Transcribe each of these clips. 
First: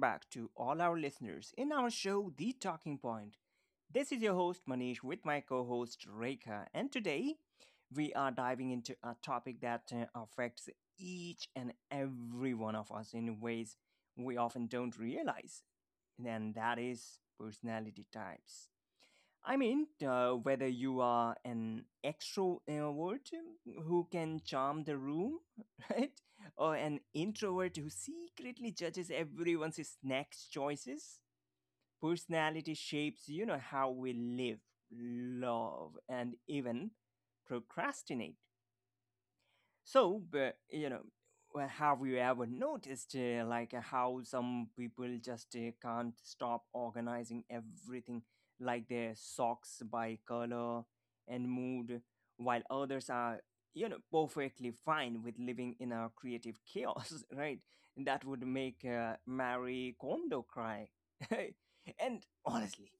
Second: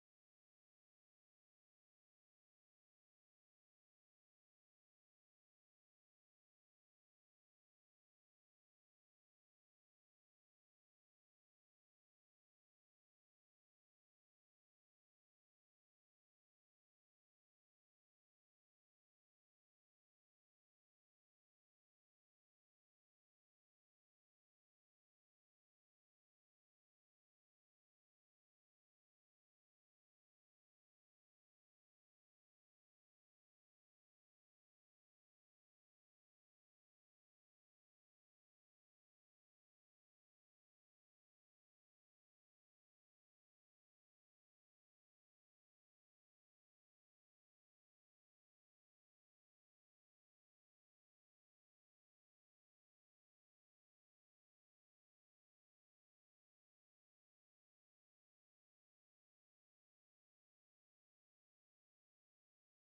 back to all our listeners in our show The Talking Point. This is your host Manish with my co-host Rekha, and today we are diving into a topic that affects each and every one of us in ways we often don't realize, and that is personality types. I mean, whether you are an extrovert who can charm the room, right? Or an introvert who secretly judges everyone's snacks choices, personality shapes, how we live, love, and even procrastinate. So, but you know, well, Have you ever noticed how some people just can't stop organizing everything, like their socks by color and mood, while others are perfectly fine with living in a creative chaos, right? That would make Marie Kondo cry. And honestly,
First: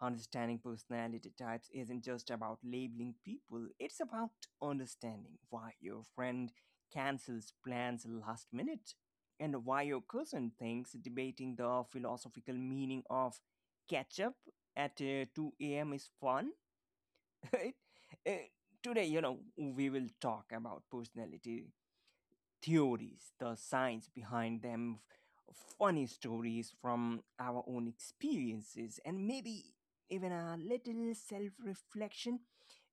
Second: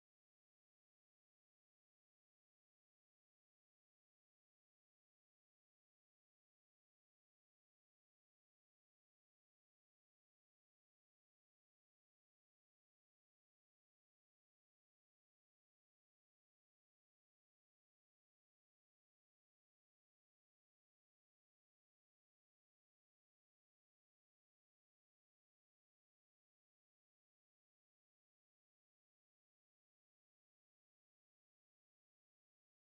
understanding personality types isn't just about labeling people, it's about understanding why your friend cancels plans last minute and why your cousin thinks debating the philosophical meaning of ketchup at 2 a.m. is fun. Uh, Today, we will talk about personality theories, the science behind them, funny stories from our own experiences, and maybe even a little self reflection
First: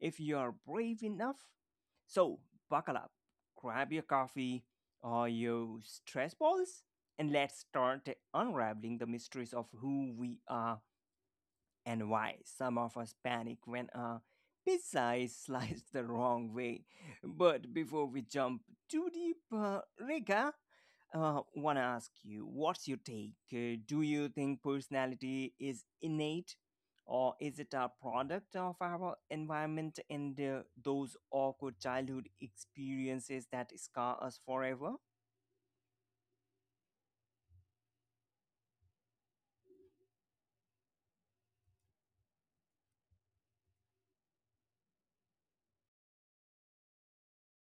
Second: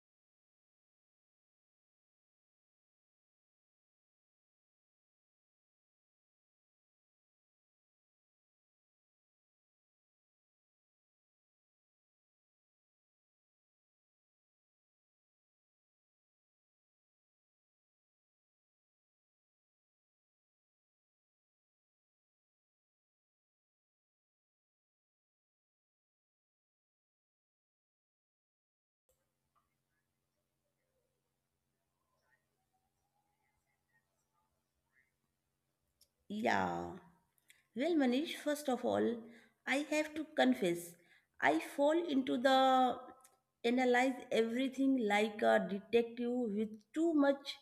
if you are brave enough. So, buckle up, grab your coffee or your stress balls, and let's start unraveling the mysteries of who we are and why some of us panic when a pizza is sliced the wrong way. But before we jump too deep, Rika, want to ask you, what's your take? Do you think personality is innate? Or is it a product of our environment and those awkward childhood experiences that scar us forever? Yeah. Well, Manish, first of all, I have to confess, I fall into the analyze everything like a detective with too much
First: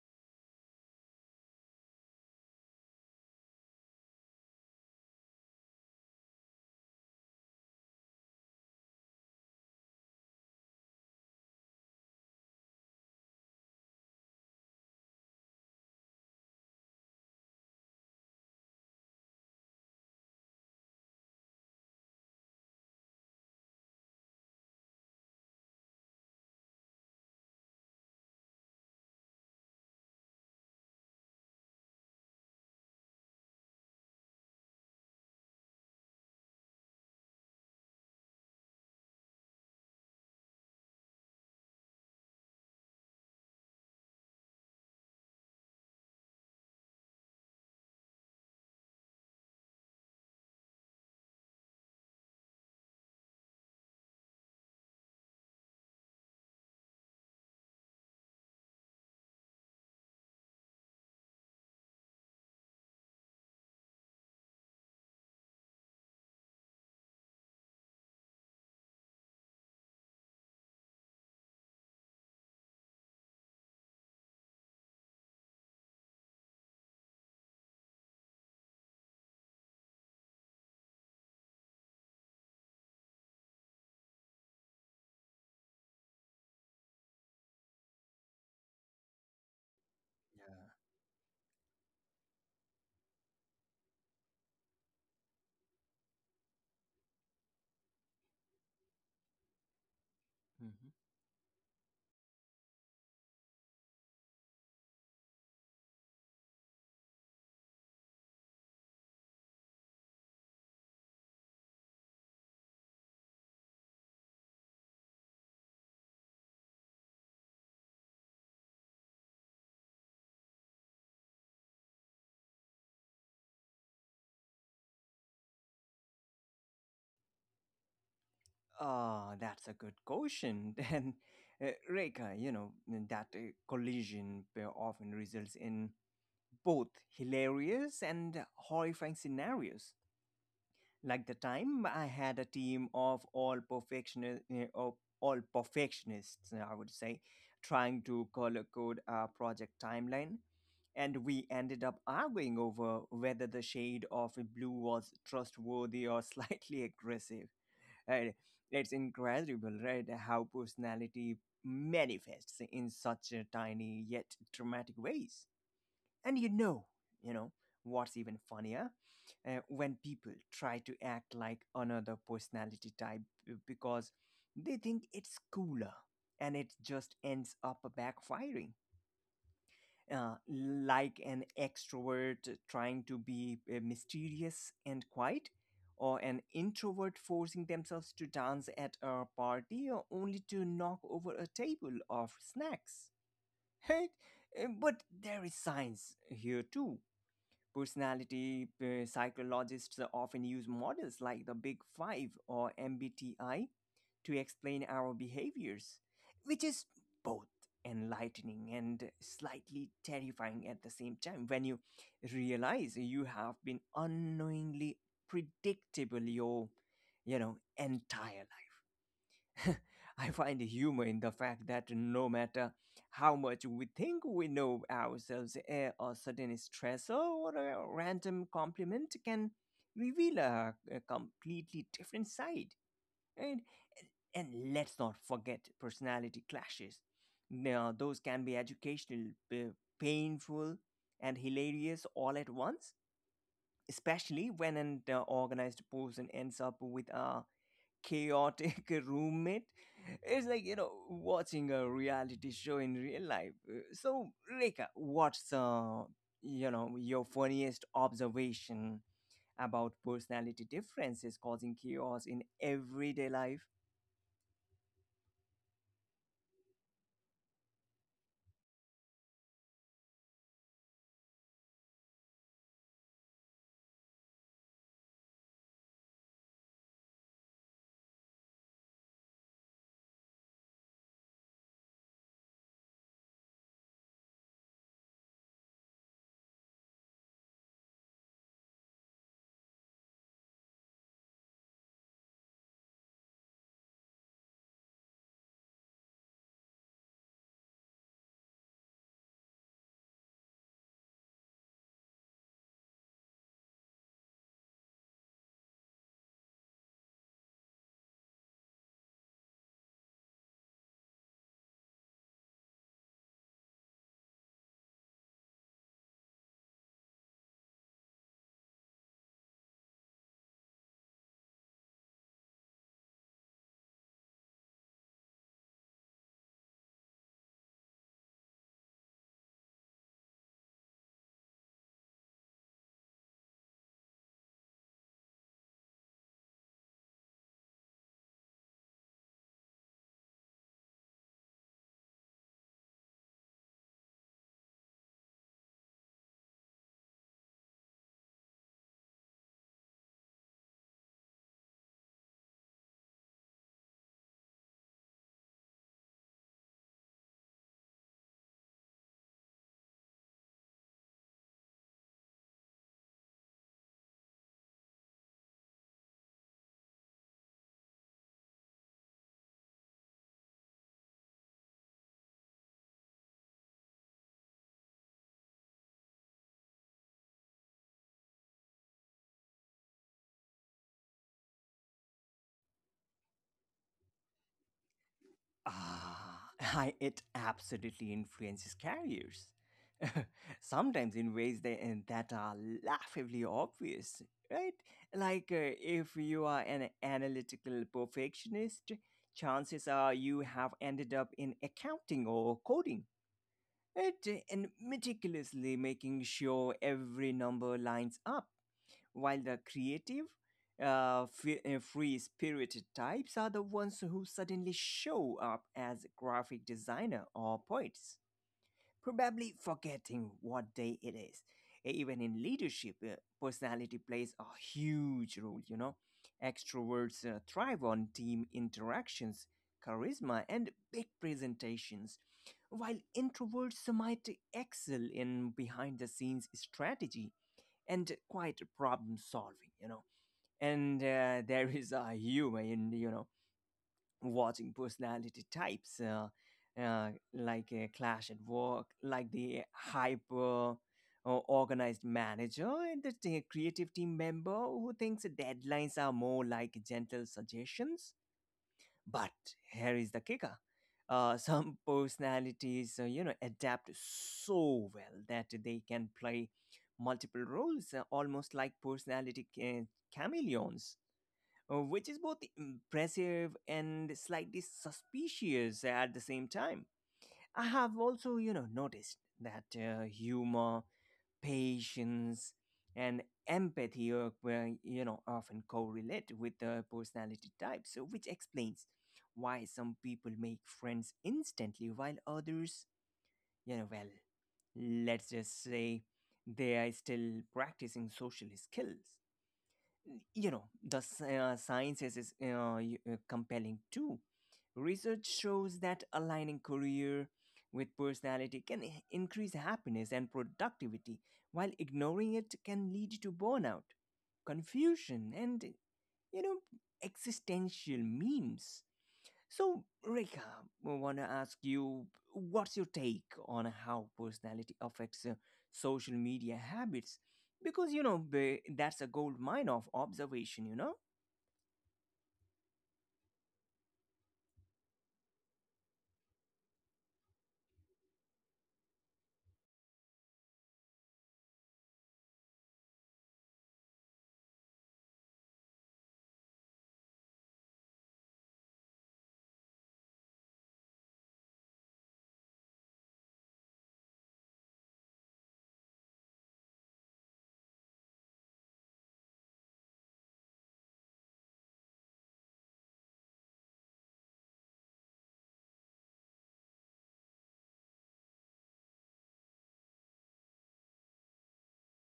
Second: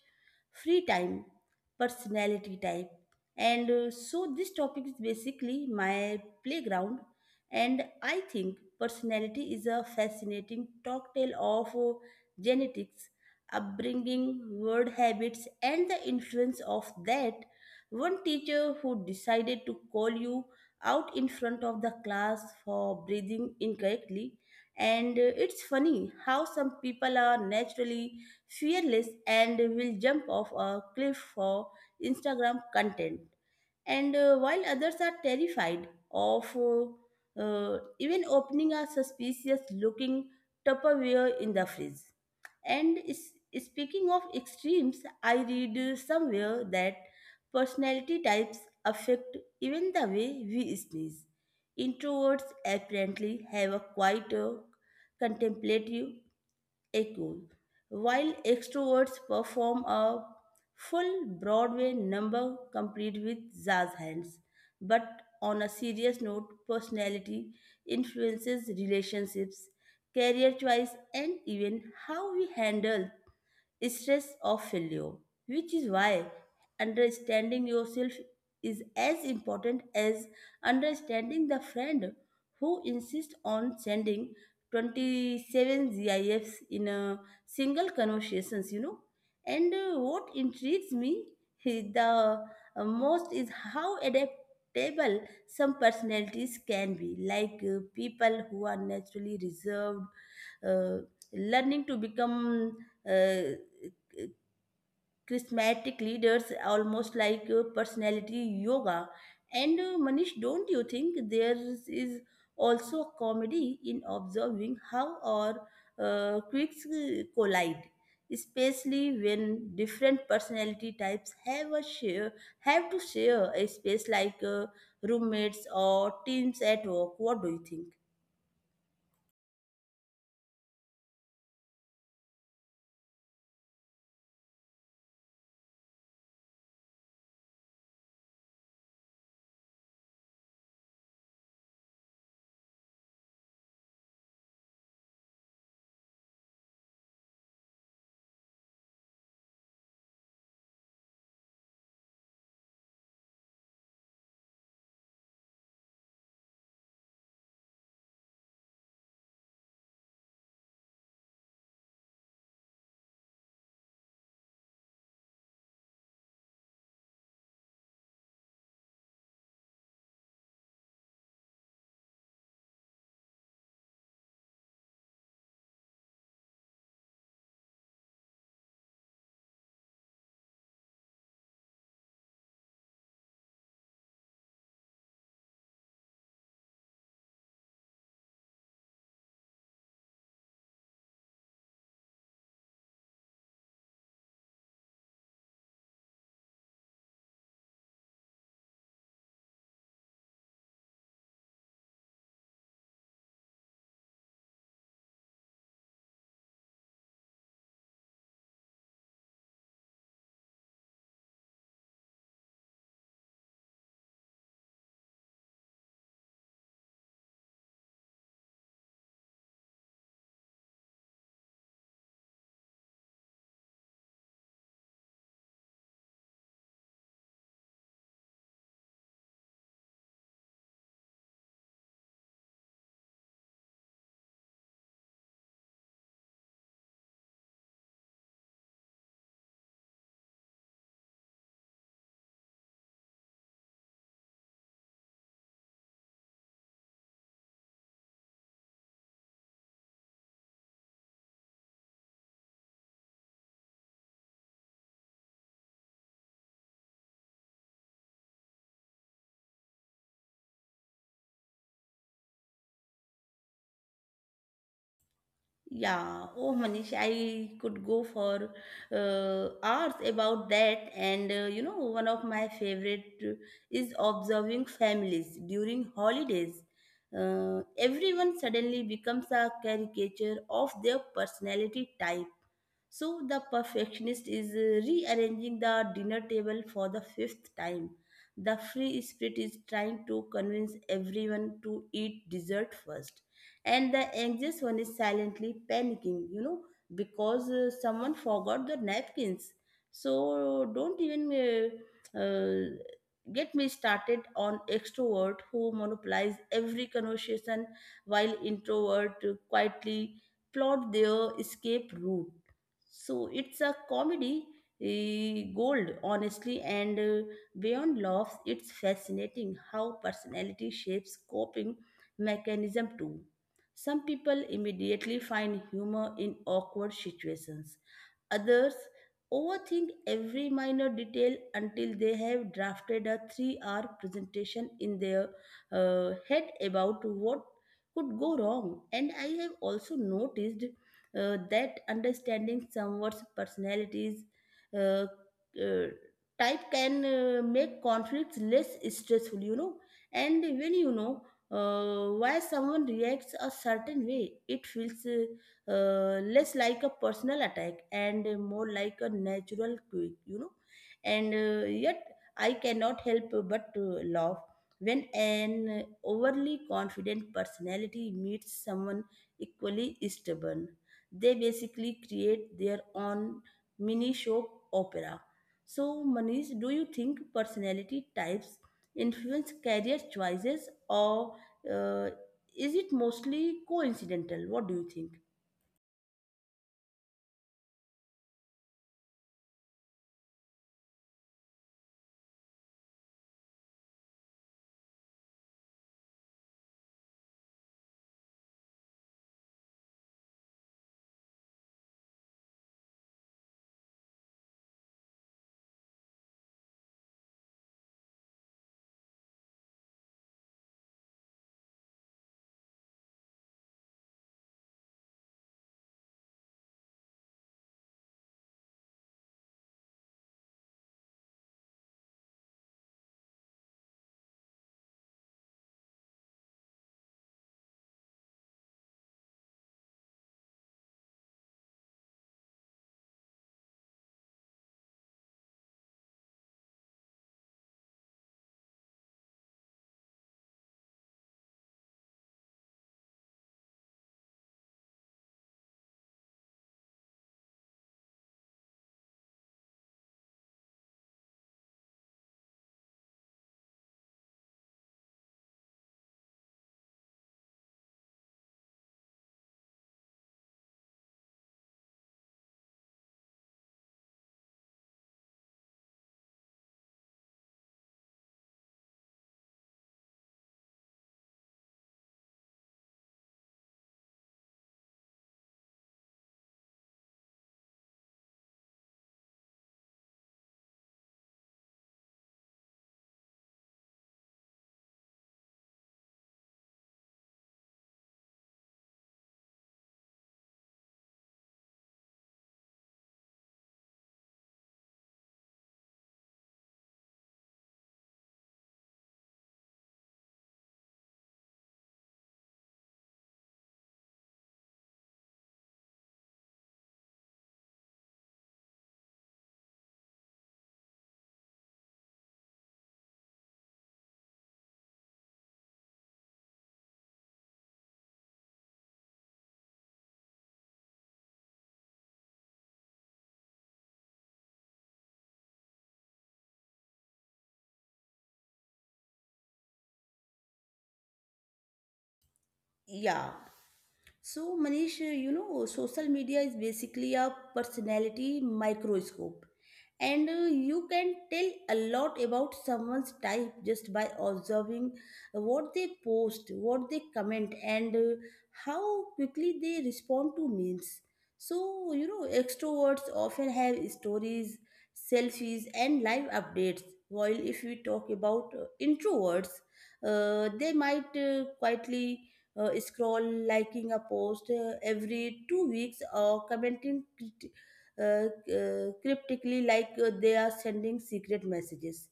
free time, personality type. And so this topic is basically my playground. And I think personality is a fascinating cocktail of genetics, upbringing, word habits, and the influence of that one teacher who decided to call you out in front of the class for breathing incorrectly. And It's funny how some people are naturally fearless and will jump off a cliff for Instagram content. And while others are terrified of even opening a suspicious looking Tupperware in the fridge. And is, speaking of extremes, I read somewhere that personality types affect even the way we sneeze. Introverts apparently have a quieter, contemplative echo, while extroverts perform a full Broadway number complete with jazz hands. But on a serious note, personality influences relationships, career choice, and even how we handle stress of failure, which is why understanding yourself is as important as understanding the friend who insists on sending 27 GIFs in a single conversations. And What intrigues me is the most is how adaptable some personalities can be, like people who are naturally reserved, uh, learning to become uh, charismatic leaders, almost like personality yoga. And manish, don't you think there is also a comedy in observing how our quirks collide, especially when different personality types have to share a space like roommates or teams at work? What do you think? That's a good question. And Reka, that collision often results in both hilarious and horrifying scenarios. Like the time I had a team of all perfectionists, of I would say, trying to color code our project timeline, and we ended up arguing over whether the shade of blue was trustworthy or slightly aggressive, right? It's incredible, right? How personality manifests in such a tiny yet dramatic ways. And you know, what's even funnier? When people try to act like another personality type because they think it's cooler, and it just ends up backfiring, like an extrovert trying to be mysterious and quiet, or an introvert forcing themselves to dance at a party, or only to knock over a table of snacks. Right? But there is science here too. Personality psychologists often use models like the Big Five or MBTI to explain our behaviors, which is both enlightening and slightly terrifying at the same time, when you realize you have been unknowingly predictable your entire… I find humor in the fact that no matter how much we think we know ourselves, eh, a certain stressor or a random compliment can reveal a completely different side. And and let's not forget personality clashes. Now, those can be educational, painful, and hilarious all at once, especially when an organized person ends up with a chaotic roommate. It's like, you know, watching a reality show in real life. So, Reka, what's, your funniest observation about personality differences causing chaos in everyday life? Yeah, oh Manish, I could go for hours about that. And You know, one of my favorite is observing families during holidays. Everyone suddenly becomes a caricature of their personality type. So the perfectionist is rearranging the dinner table for the fifth time. The free spirit is trying to convince everyone to eat dessert first. And the anxious one is silently panicking, because someone forgot the napkins. So don't even get me started on extrovert who monopolize every conversation while introvert quietly plot their escape route. So it's a comedy, gold, honestly, and beyond laughs, it's fascinating how personality shapes coping mechanism too. Some people immediately find humor in awkward situations. Others overthink every minor detail until they have drafted a 3 hour presentation in their head about what could go wrong. And I have also noticed that understanding someone's personalities uh, uh, type can make conflicts less stressful, you know. And when you know why someone reacts a certain way, it feels less like a personal attack and more like a natural quirk, you know. And Yet, I cannot help but to laugh when an overly confident personality meets someone equally stubborn. They basically create their own mini show opera. So, Manish, do you think personality types influence career choices, or uh, is it mostly coincidental? What do you think? Ah, it absolutely influences carriers. Sometimes in ways that are laughably obvious, right? Like if you are an analytical perfectionist, chances are you have ended up in accounting or coding, right? And meticulously making sure every number lines up, while the creative, uh, free spirited types are the ones who suddenly show up as graphic designer or poets, probably forgetting what day it is. Even in leadership, personality plays a huge role, you know. Extroverts thrive on team interactions, charisma, and big presentations, while introverts might excel in behind the scenes strategy and quite problem solving, you know. And there is a humor in, you know, watching personality types uh, like a clash at work, like the hyper organized manager and the creative team member who thinks deadlines are more like gentle suggestions. But here is the kicker. Some personalities, adapt so well that they can play multiple roles, almost like personality chameleons, which is both impressive and slightly suspicious at the same time. I have also, you know, noticed that humor, patience, and empathy are, well, you know, often correlate with the personality type, so which explains why some people make friends instantly, while others, you know, well, let's just say they are still practicing social skills, you know. The science is, is compelling too. Research shows that aligning career with personality can increase happiness and productivity, while ignoring it can lead to burnout, confusion, and, you know, existential memes. So, Rika, I want to ask you, what's your take on how personality affects social media habits? Because, you know, that's a gold mine of observation, you know? Yeah. So, Manish, you know, social media is basically a personality microscope, and you can tell a lot about someone's type just by observing what they post, what they comment, and how quickly they respond to memes. So, you know, extroverts often have stories, selfies, and live updates, while if we talk about introverts, they might quietly scroll, liking a post every 2 weeks, or commenting uh, cryptically like they are sending secret messages.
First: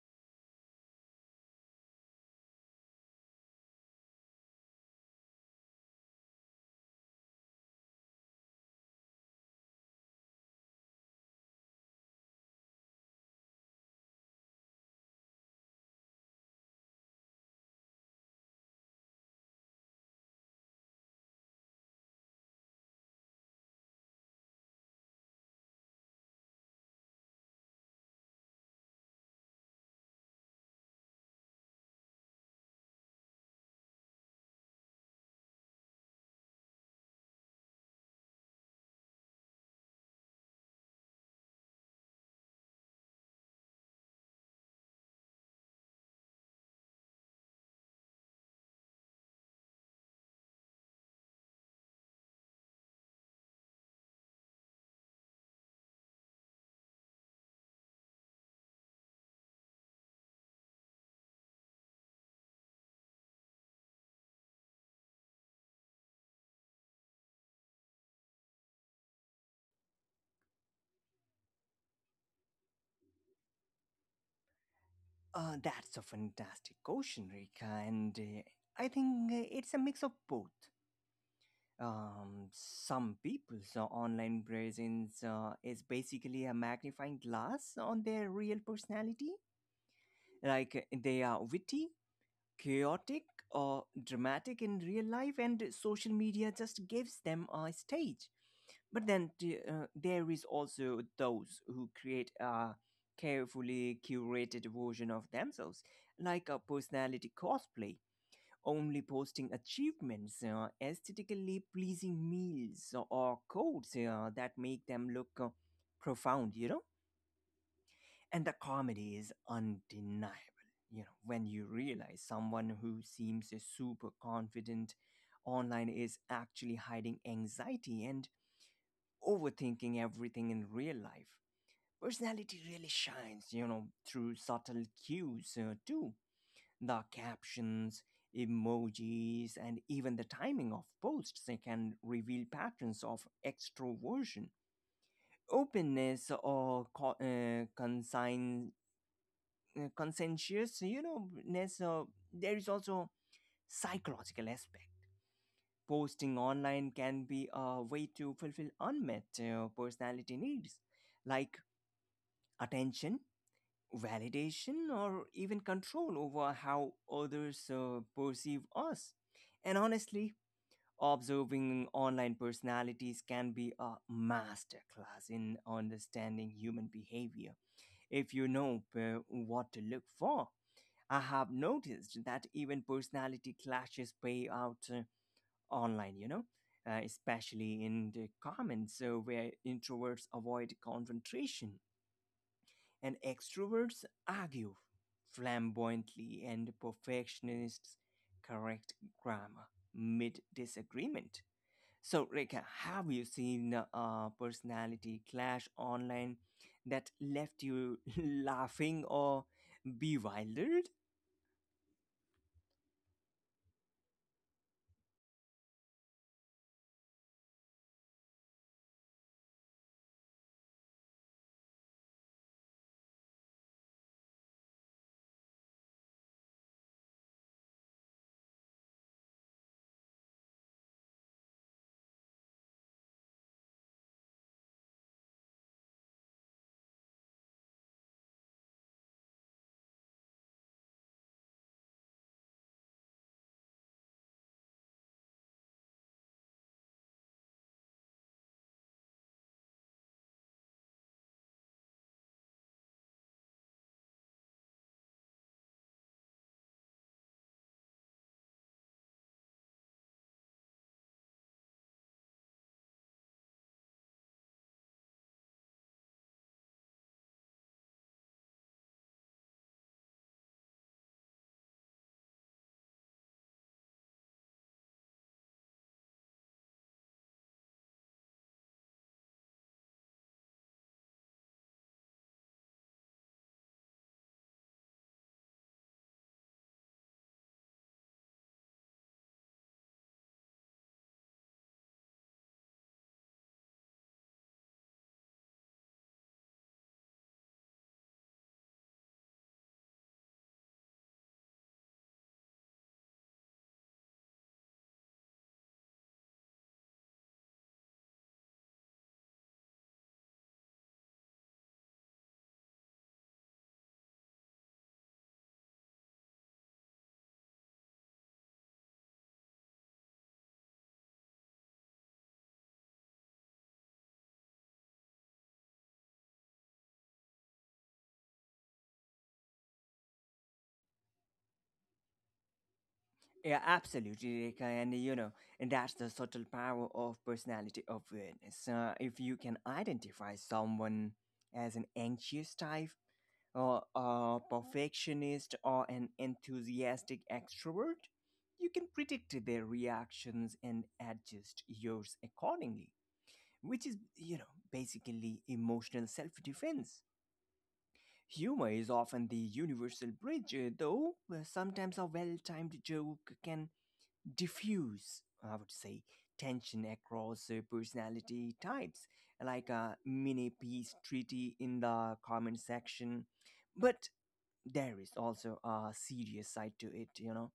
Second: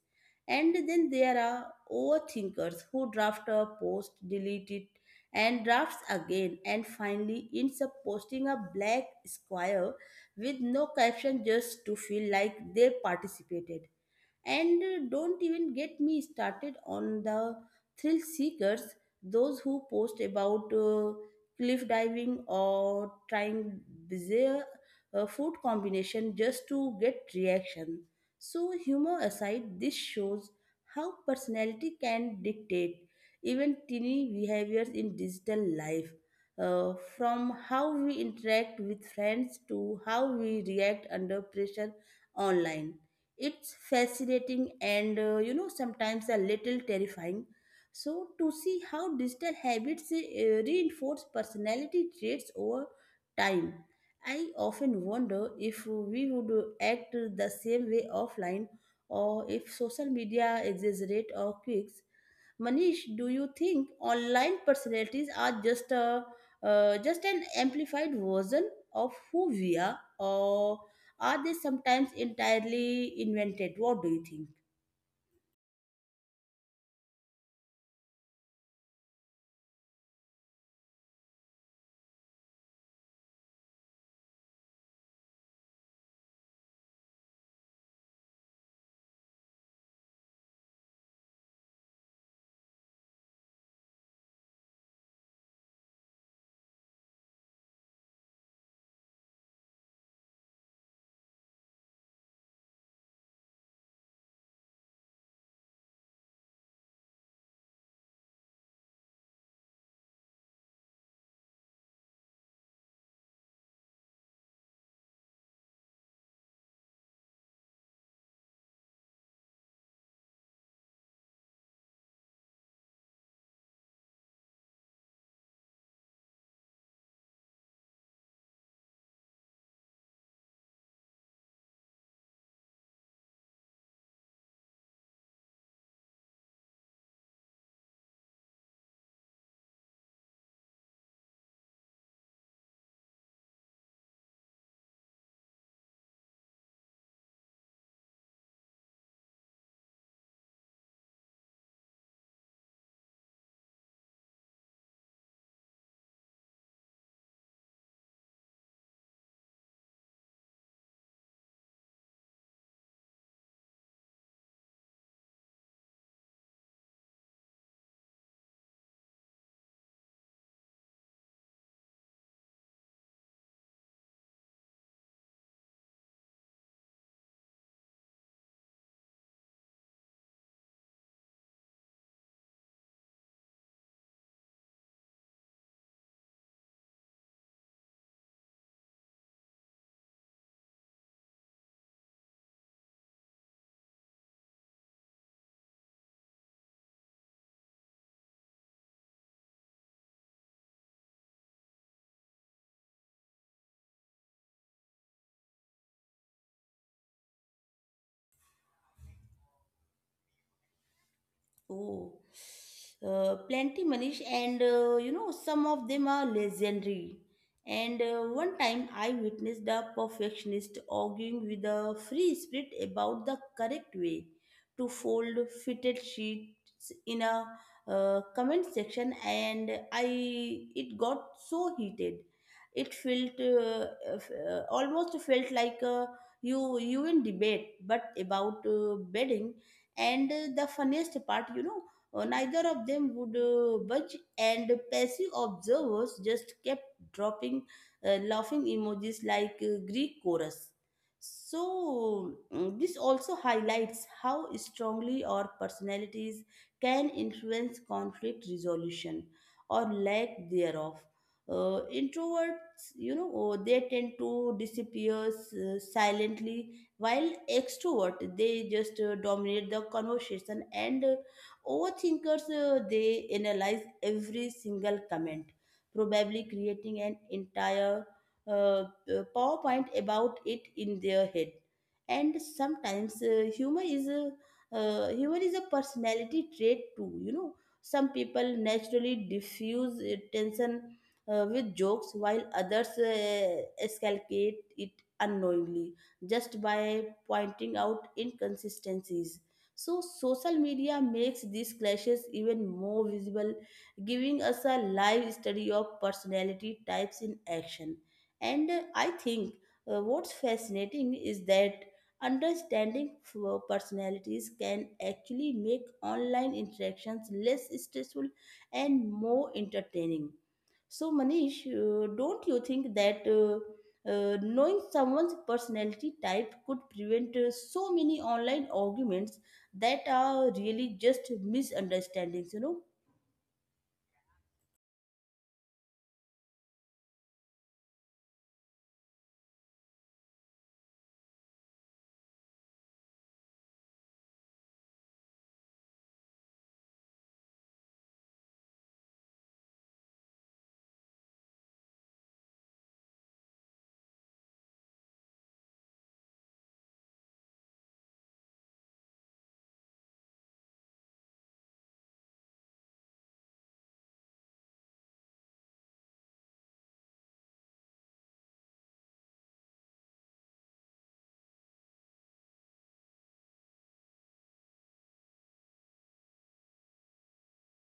And then there are overthinkers who draft a post, delete it, and drafts again, and finally ends up posting a black square with no caption just to feel like they participated. And Don't even get me started on the thrill seekers, those who post about cliff diving or trying bizarre food combination just to get reaction. So humor aside, this shows how personality can dictate even teeny behaviors in digital life. From how we interact with friends to how we react under pressure online, it's fascinating and you know, sometimes a little terrifying. So to see how digital habits reinforce personality traits over time. I often wonder if we would act the same way offline or if social media exaggerate our quirks. Manish, do you think online personalities are just a just an amplified version of who we are, or are they sometimes entirely invented? What do you think? That's a fantastic question, Rika, and I think it's a mix of both. Some people's online presence is basically a magnifying glass on their real personality. Like they are witty, chaotic, or dramatic in real life, and social media just gives them a stage. But then there is also those who create a carefully curated version of themselves, like a personality cosplay, only posting achievements, aesthetically pleasing meals, or codes that make them look profound, you know? And the comedy is undeniable, you know, when you realize someone who seems super confident online is actually hiding anxiety and overthinking everything in real life. Personality really shines, you know, through subtle cues, too. The captions, emojis, and even the timing of posts, they can reveal patterns of extroversion, openness, or co- consign conscientious, ness. Uh, there is also psychological aspect. Posting online can be a way to fulfill unmet personality needs, like attention, validation, or even control over how others perceive us. And honestly, observing online personalities can be a masterclass in understanding human behavior, if you know what to look for. I have noticed that even personality clashes play out online, you know, especially in the comments, where introverts avoid confrontation and extroverts argue flamboyantly, and perfectionists correct grammar mid disagreement. So, Rika, have you seen a personality clash online that left you laughing or bewildered? Oh, plenty, Manish, and you know, some of them are legendary. And One time I witnessed a perfectionist arguing with a free spirit about the correct way to fold fitted sheets in a comment section, and I it got so heated. It felt almost felt like a you in debate, but about bedding. And The funniest part, you know, neither of them would budge, and passive observers just kept dropping laughing emojis like greek chorus. So, this also highlights how strongly our personalities can influence conflict resolution, or lack thereof. Introverts, you know, they tend to disappear silently, while extrovert, they just dominate the conversation, and overthinkers, they analyze every single comment, probably creating an entire uh, powerpoint about it in their head. And sometimes humor is a personality trait too, you know. Some people naturally diffuse tension with jokes, while others escalate it unknowingly just by pointing out inconsistencies. So, social media makes these clashes even more visible, giving us a live study of personality types in action. And I think what's fascinating is that understanding personalities can actually make online interactions less stressful and more entertaining. So, Manish, don't you think that knowing someone's personality type could prevent so many online arguments that are really just misunderstandings, you know? Yeah, absolutely, Rekha. And you know, and that's the subtle power of personality awareness. If you can identify someone as an anxious type, or a perfectionist, or an enthusiastic extrovert, you can predict their reactions and adjust yours accordingly, which is, you know, basically emotional self defense. Humor is often the universal bridge, though sometimes a well timed joke can diffuse, I would say, tension across personality types, like a mini peace treaty in the comment section. But there is also a serious side to it, you know.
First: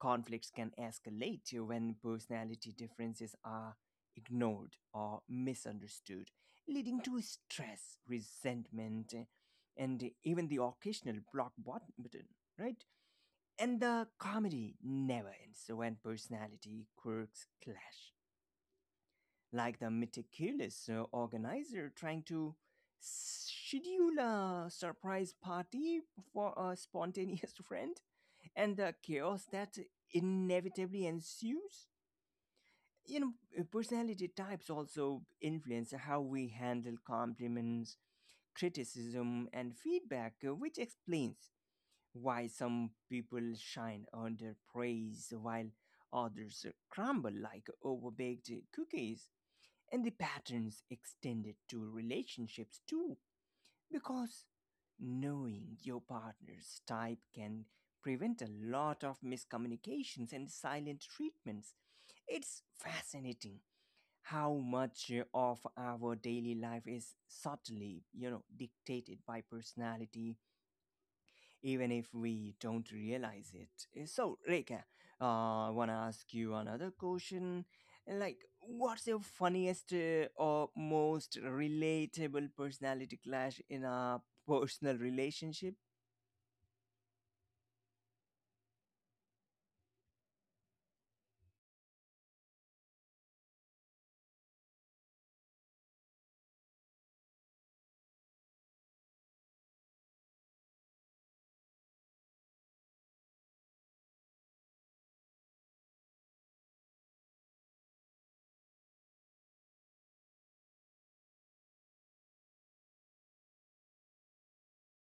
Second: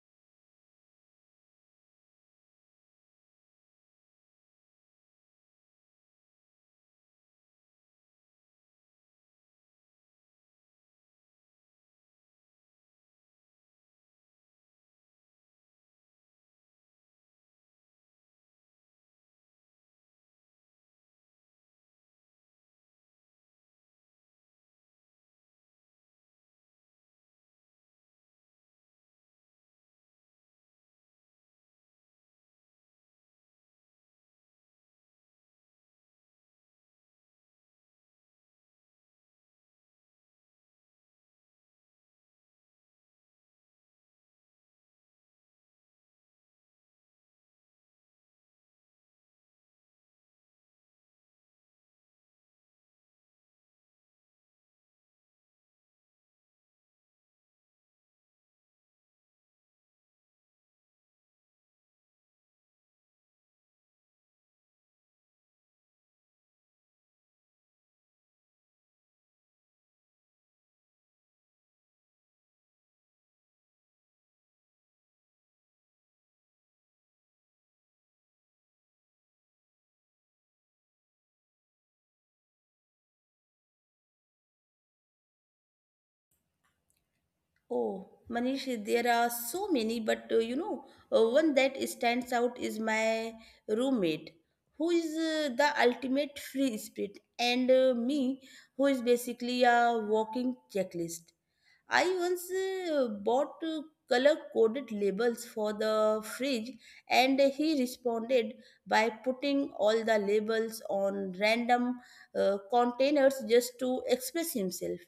Conflicts can escalate when personality differences are ignored or misunderstood, leading to stress, resentment, and even the occasional button, right? And the comedy never ends when personality quirks clash, like the meticulous organizer trying to schedule a surprise party for a spontaneous friend, and the chaos that inevitably ensues. You know, personality types also influence how we handle compliments, criticism, and feedback, which explains why some people shine under praise, while others crumble like overbaked cookies. And the patterns extended to relationships too, because knowing your partner's type can prevent a lot of miscommunications and silent treatments. It's fascinating how much of our daily life is subtly, you know, dictated by personality, even if we don't realize it. Eh, so, Reka, I want to ask you another question. Like, what's your funniest or most relatable personality clash in a personal relationship? Oh, Manish, there are so many, but you know, one that stands out is my roommate, who is the ultimate free spirit, and me, who is basically a walking checklist. I once bought color coded labels for the fridge, and he responded by putting all the labels on random containers just to express himself.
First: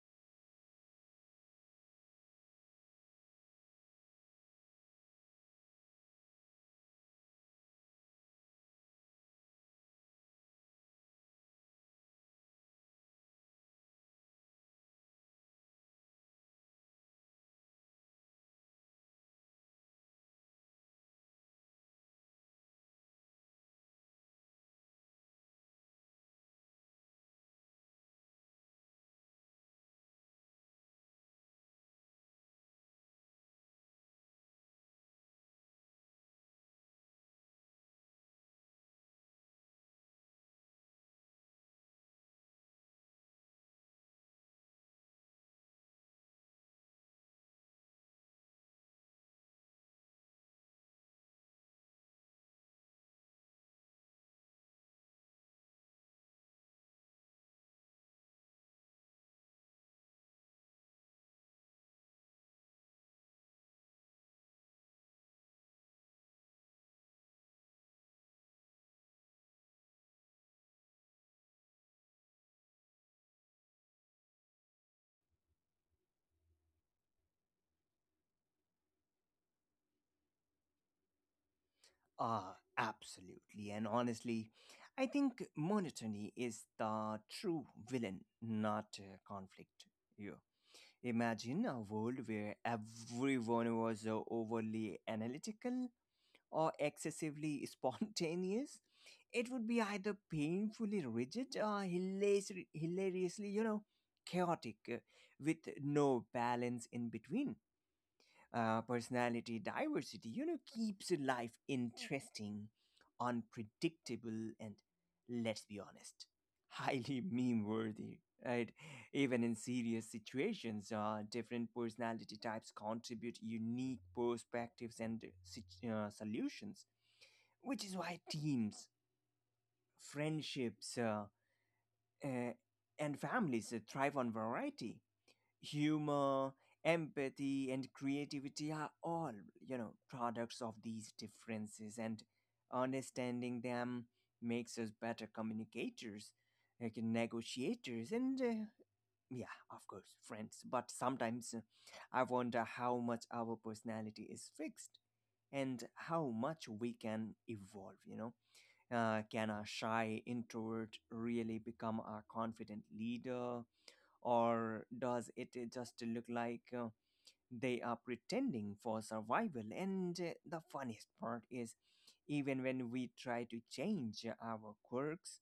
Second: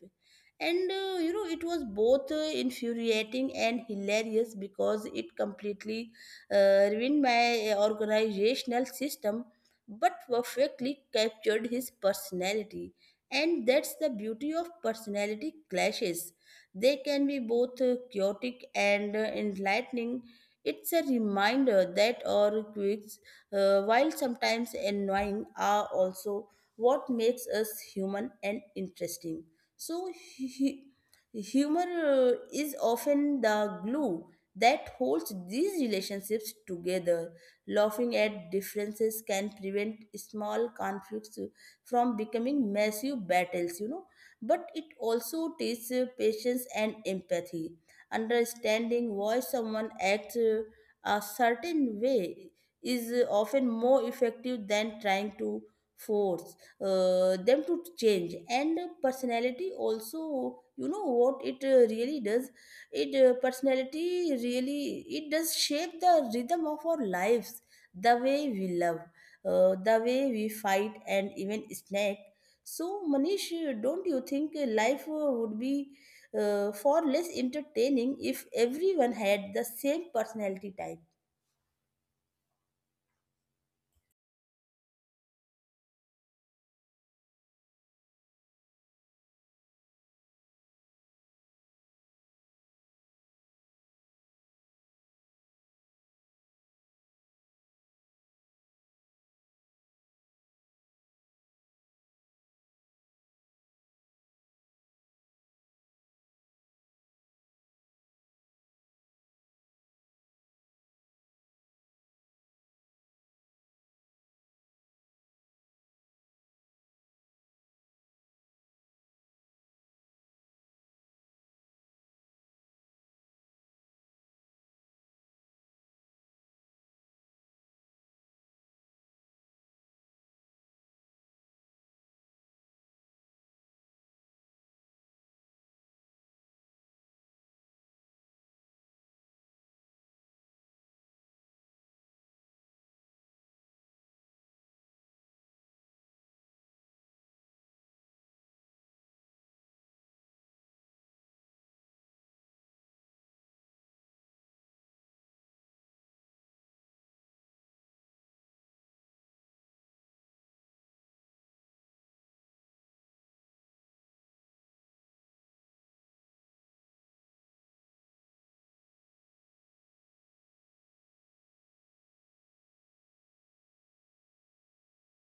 And You know, it was both infuriating and hilarious because it completely ruined my organizational system, but perfectly captured his personality. And that's the beauty of personality clashes: they can be both chaotic and enlightening. It's a reminder that our quirks, while sometimes annoying, are also what makes us human and interesting. So, he, humor is often the glue that holds these relationships together. Laughing at differences can prevent small conflicts from becoming massive battles, you know, but it also teaches patience and empathy. Understanding why someone acts a certain way is often more effective than trying to force them to change. And personality also you know what it really does it Personality really, it does shape the rhythm of our lives, the way we love, the way we fight, and even snack. So, Manish, don't you think life would be far less entertaining if everyone had the same personality type? Ah, absolutely. And honestly, I think monotony is the true villain, not conflict. You imagine a world where everyone was overly analytical or excessively spontaneous. It would be either painfully rigid or hilariously, you know, chaotic, with no balance in between. Personality diversity, you know, keeps life interesting, unpredictable, and, let's be honest, highly meme worthy, right? Even in serious situations, different personality types contribute unique perspectives and solutions, which is why teams, friendships, uh, and families thrive on variety. Humor, empathy, and creativity are all, you know, products of these differences, and understanding them makes us better communicators, like negotiators, and, yeah, of course, friends. But sometimes I wonder how much our personality is fixed and how much we can evolve, you know. Can a shy introvert really become a confident leader? Or does it just look like they are pretending for survival? And the funniest part is, even when we try to change our quirks,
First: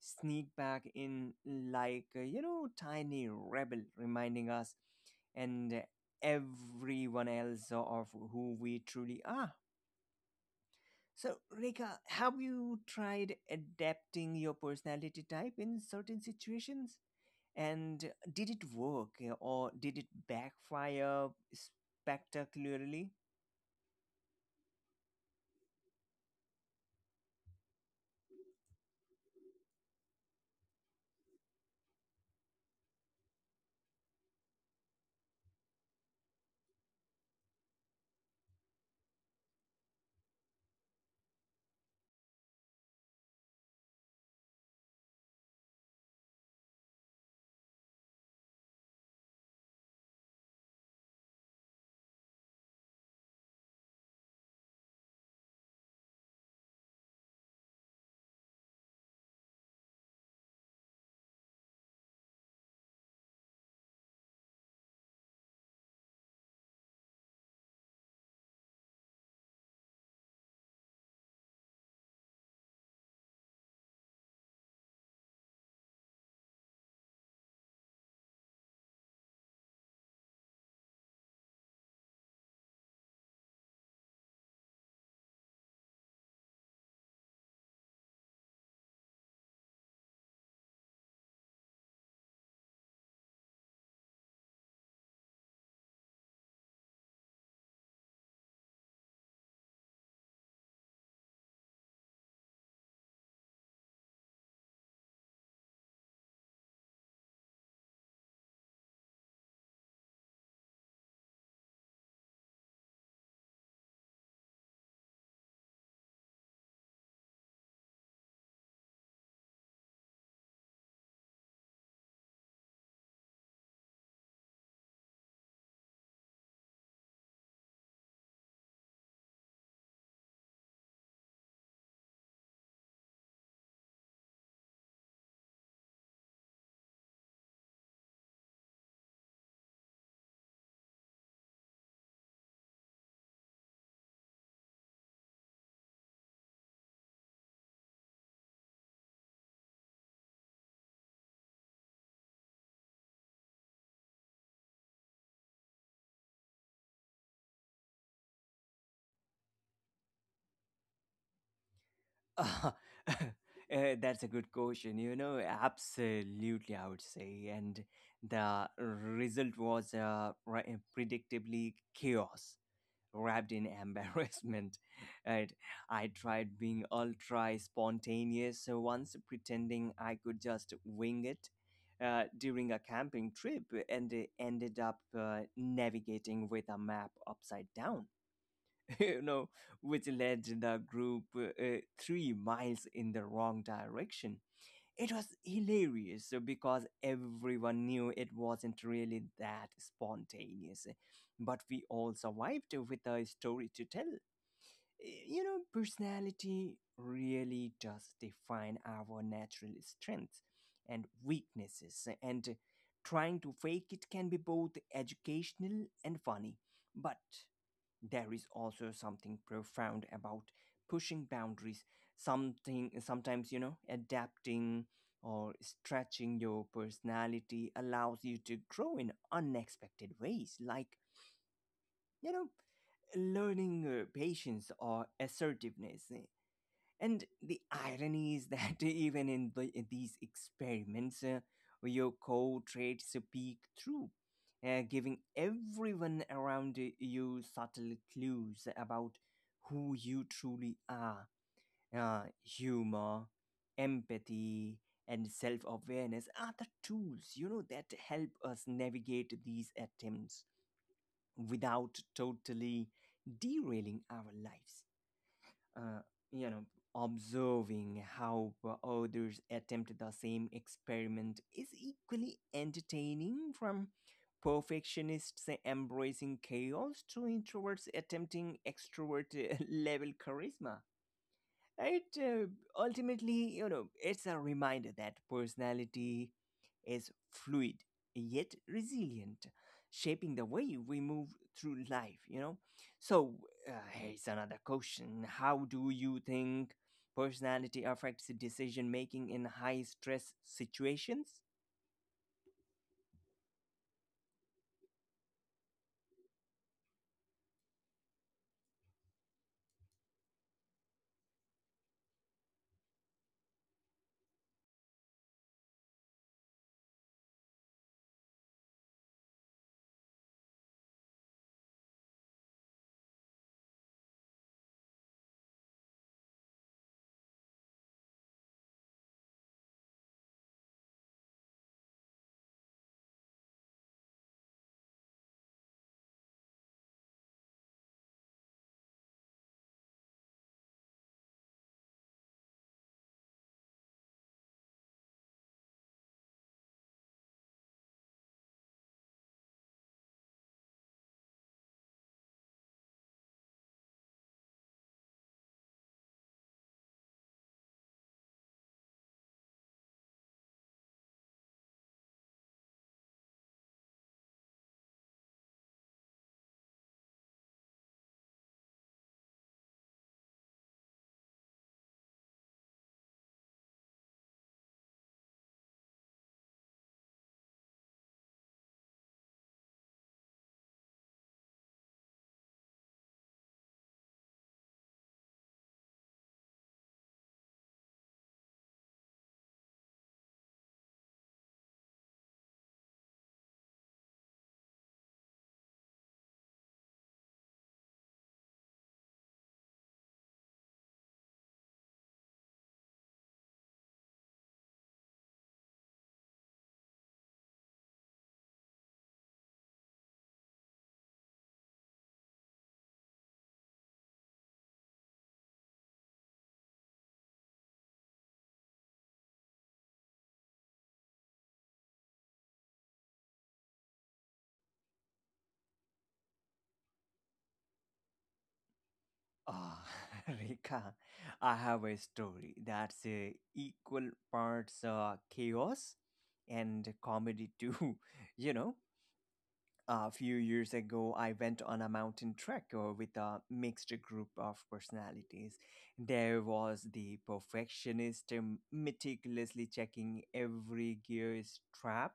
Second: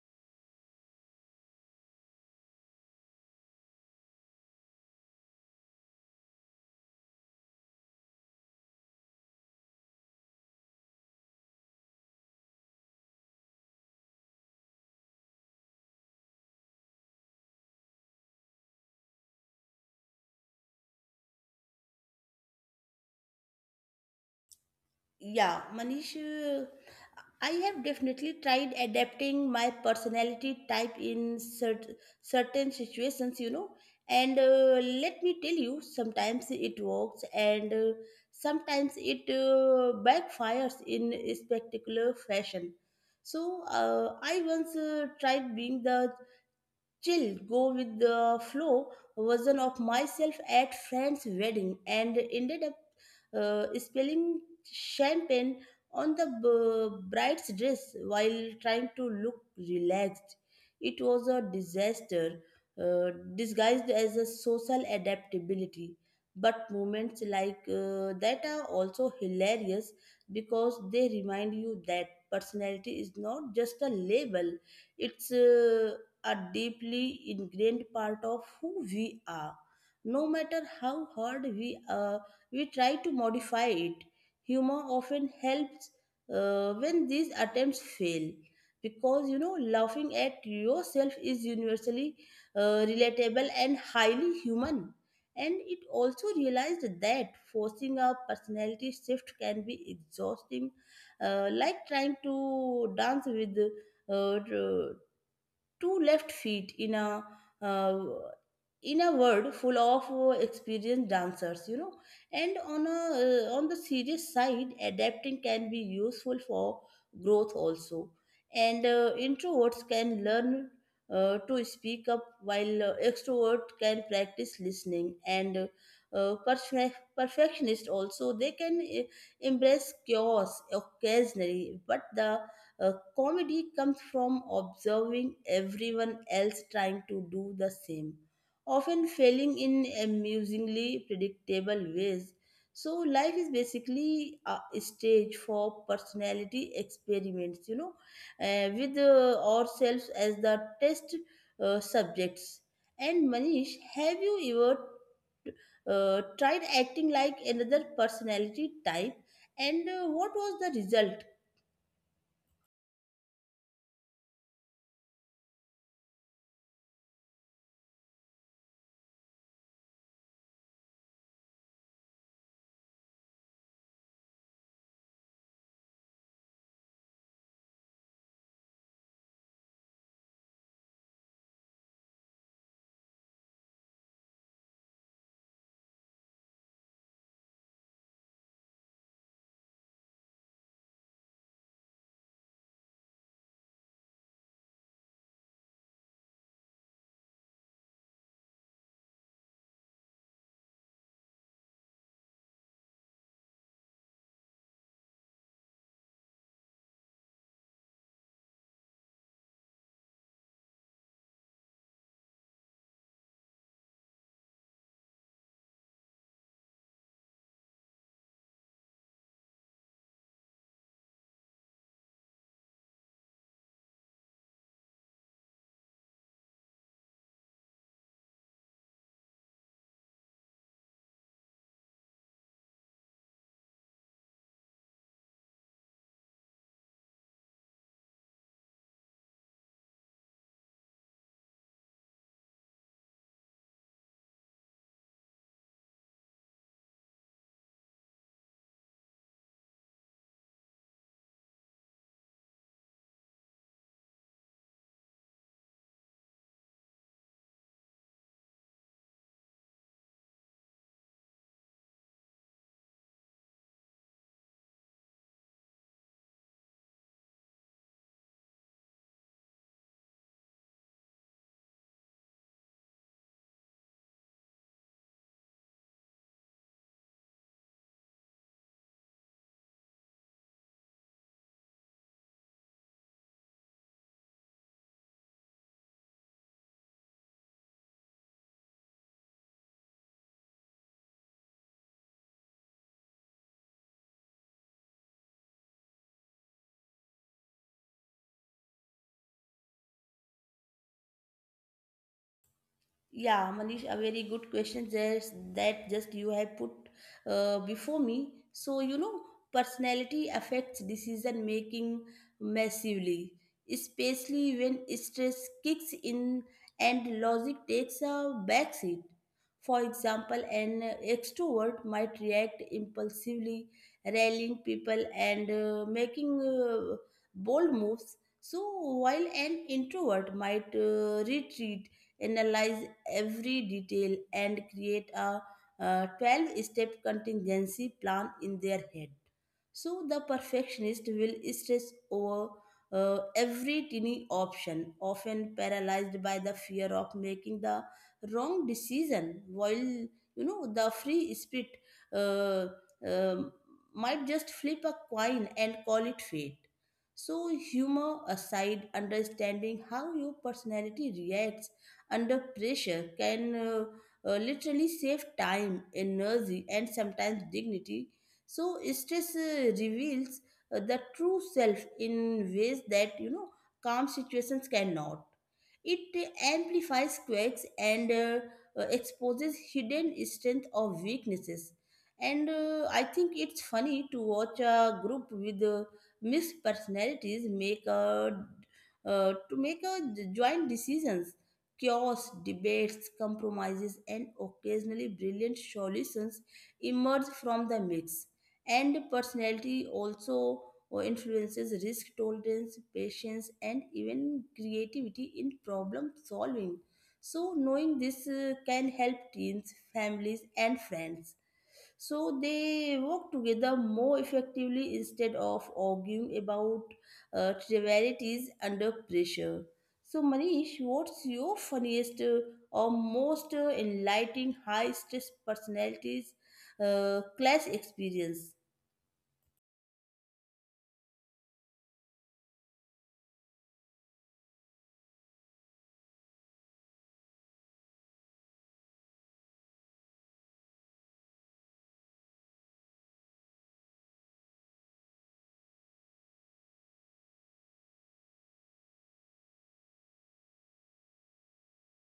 sneak back in like, tiny rebel reminding us and everyone else of who we truly are. So, Rika, have you tried adapting your personality type in certain situations? And did it work or did it backfire spectacularly? Yeah, Manish, I have definitely tried adapting my personality type in certain situations, you know. And Let me tell you, sometimes it works, and sometimes it backfires in a spectacular fashion. So, I once tried being the chill, go with the flow version of myself at friend's wedding, and ended up spilling champagne on the bride's dress while trying to look relaxed. It was a disaster disguised as a social adaptability. But moments like that are also hilarious, because they remind you that personality is not just a label, it's a deeply ingrained part of who we are, no matter how hard we we try to modify it. Humor often helps when these attempts fail, because you know, laughing at yourself is universally relatable and highly human. And it also realized that forcing a personality shift can be exhausting, like trying to dance with uh, two left feet in a uh, in a world full of experienced dancers, you know. And on a on the serious side, adapting can be useful for growth also. And Introverts can learn to speak up, while extrovert can practice listening, and perfectionist also, they can embrace chaos occasionally. But the comedy comes from observing everyone else trying to do the same, often failing in amusingly predictable ways. So, life is basically a stage for personality experiments, you know, with ourselves as the test subjects. And Manish, have you ever tried acting like another personality type? And what was the result? Uh, that's a good question. Absolutely, I would say. And the result was predictably chaos wrapped in embarrassment. Right? I tried being ultra spontaneous once, pretending I could just wing it during a camping trip, and ended up navigating with a map upside down you know, which led the group 3 miles in the wrong direction. It was hilarious because everyone knew it wasn't really that spontaneous, but we all survived with a story to tell. Personality really does define our natural strengths and weaknesses, and trying to fake it can be both educational and funny. But there is also something profound about pushing boundaries. Something, sometimes, adapting or stretching your personality allows you to grow in unexpected ways, like, you know learning patience or assertiveness and the irony is that even in these experiments, your core traits peek through, giving everyone around you subtle clues about who you truly are. Humor, empathy, and self awareness are the tools, that help us navigate these attempts without totally derailing our lives uh, you know Observing how others attempt the same experiment is equally entertaining, from perfectionists embracing chaos to introverts attempting extrovert level charisma. Right? Ultimately, it's a reminder that personality is fluid yet resilient, shaping the way we move through life, you know? So, here's another question. How do you think personality affects decision making in high stress situations? Yeah, Manish, a very good question there that just you have put before me. So, you know, personality affects decision making massively, especially when stress kicks in and logic takes a backseat. For example, an extrovert might react impulsively, rallying people and making bold moves. So, while an introvert might retreat, analyze every detail, and create a 12-step step contingency plan in their head. So the perfectionist will stress over every tiny option, often paralyzed by the fear of making the wrong decision, while you know the free spirit uh, um might just flip a coin and call it fate. So, humor aside, understanding how your personality reacts under pressure can literally save time, energy, and sometimes dignity. So stress reveals the true self in ways that, you know, calm situations cannot. It amplifies quirks and exposes hidden strength or weaknesses. And I think it's funny to watch a group with mixed personalities make a to make a joint decisions. Chaos, debates, compromises, and occasionally brilliant solutions emerge from the mix. And personality also influences risk tolerance, patience, and even creativity in problem solving. So, knowing this can help teens, families, and friends so they work together more effectively instead of arguing about trivialities under pressure. So, Manish, what's your funniest or most enlightening high stress personalities class experience? Ah, Rekha, I have a story that's equal parts chaos and comedy too. You know, A few years ago, I went on a mountain trek with a mixed group of personalities. There was the perfectionist, meticulously checking every gear strap,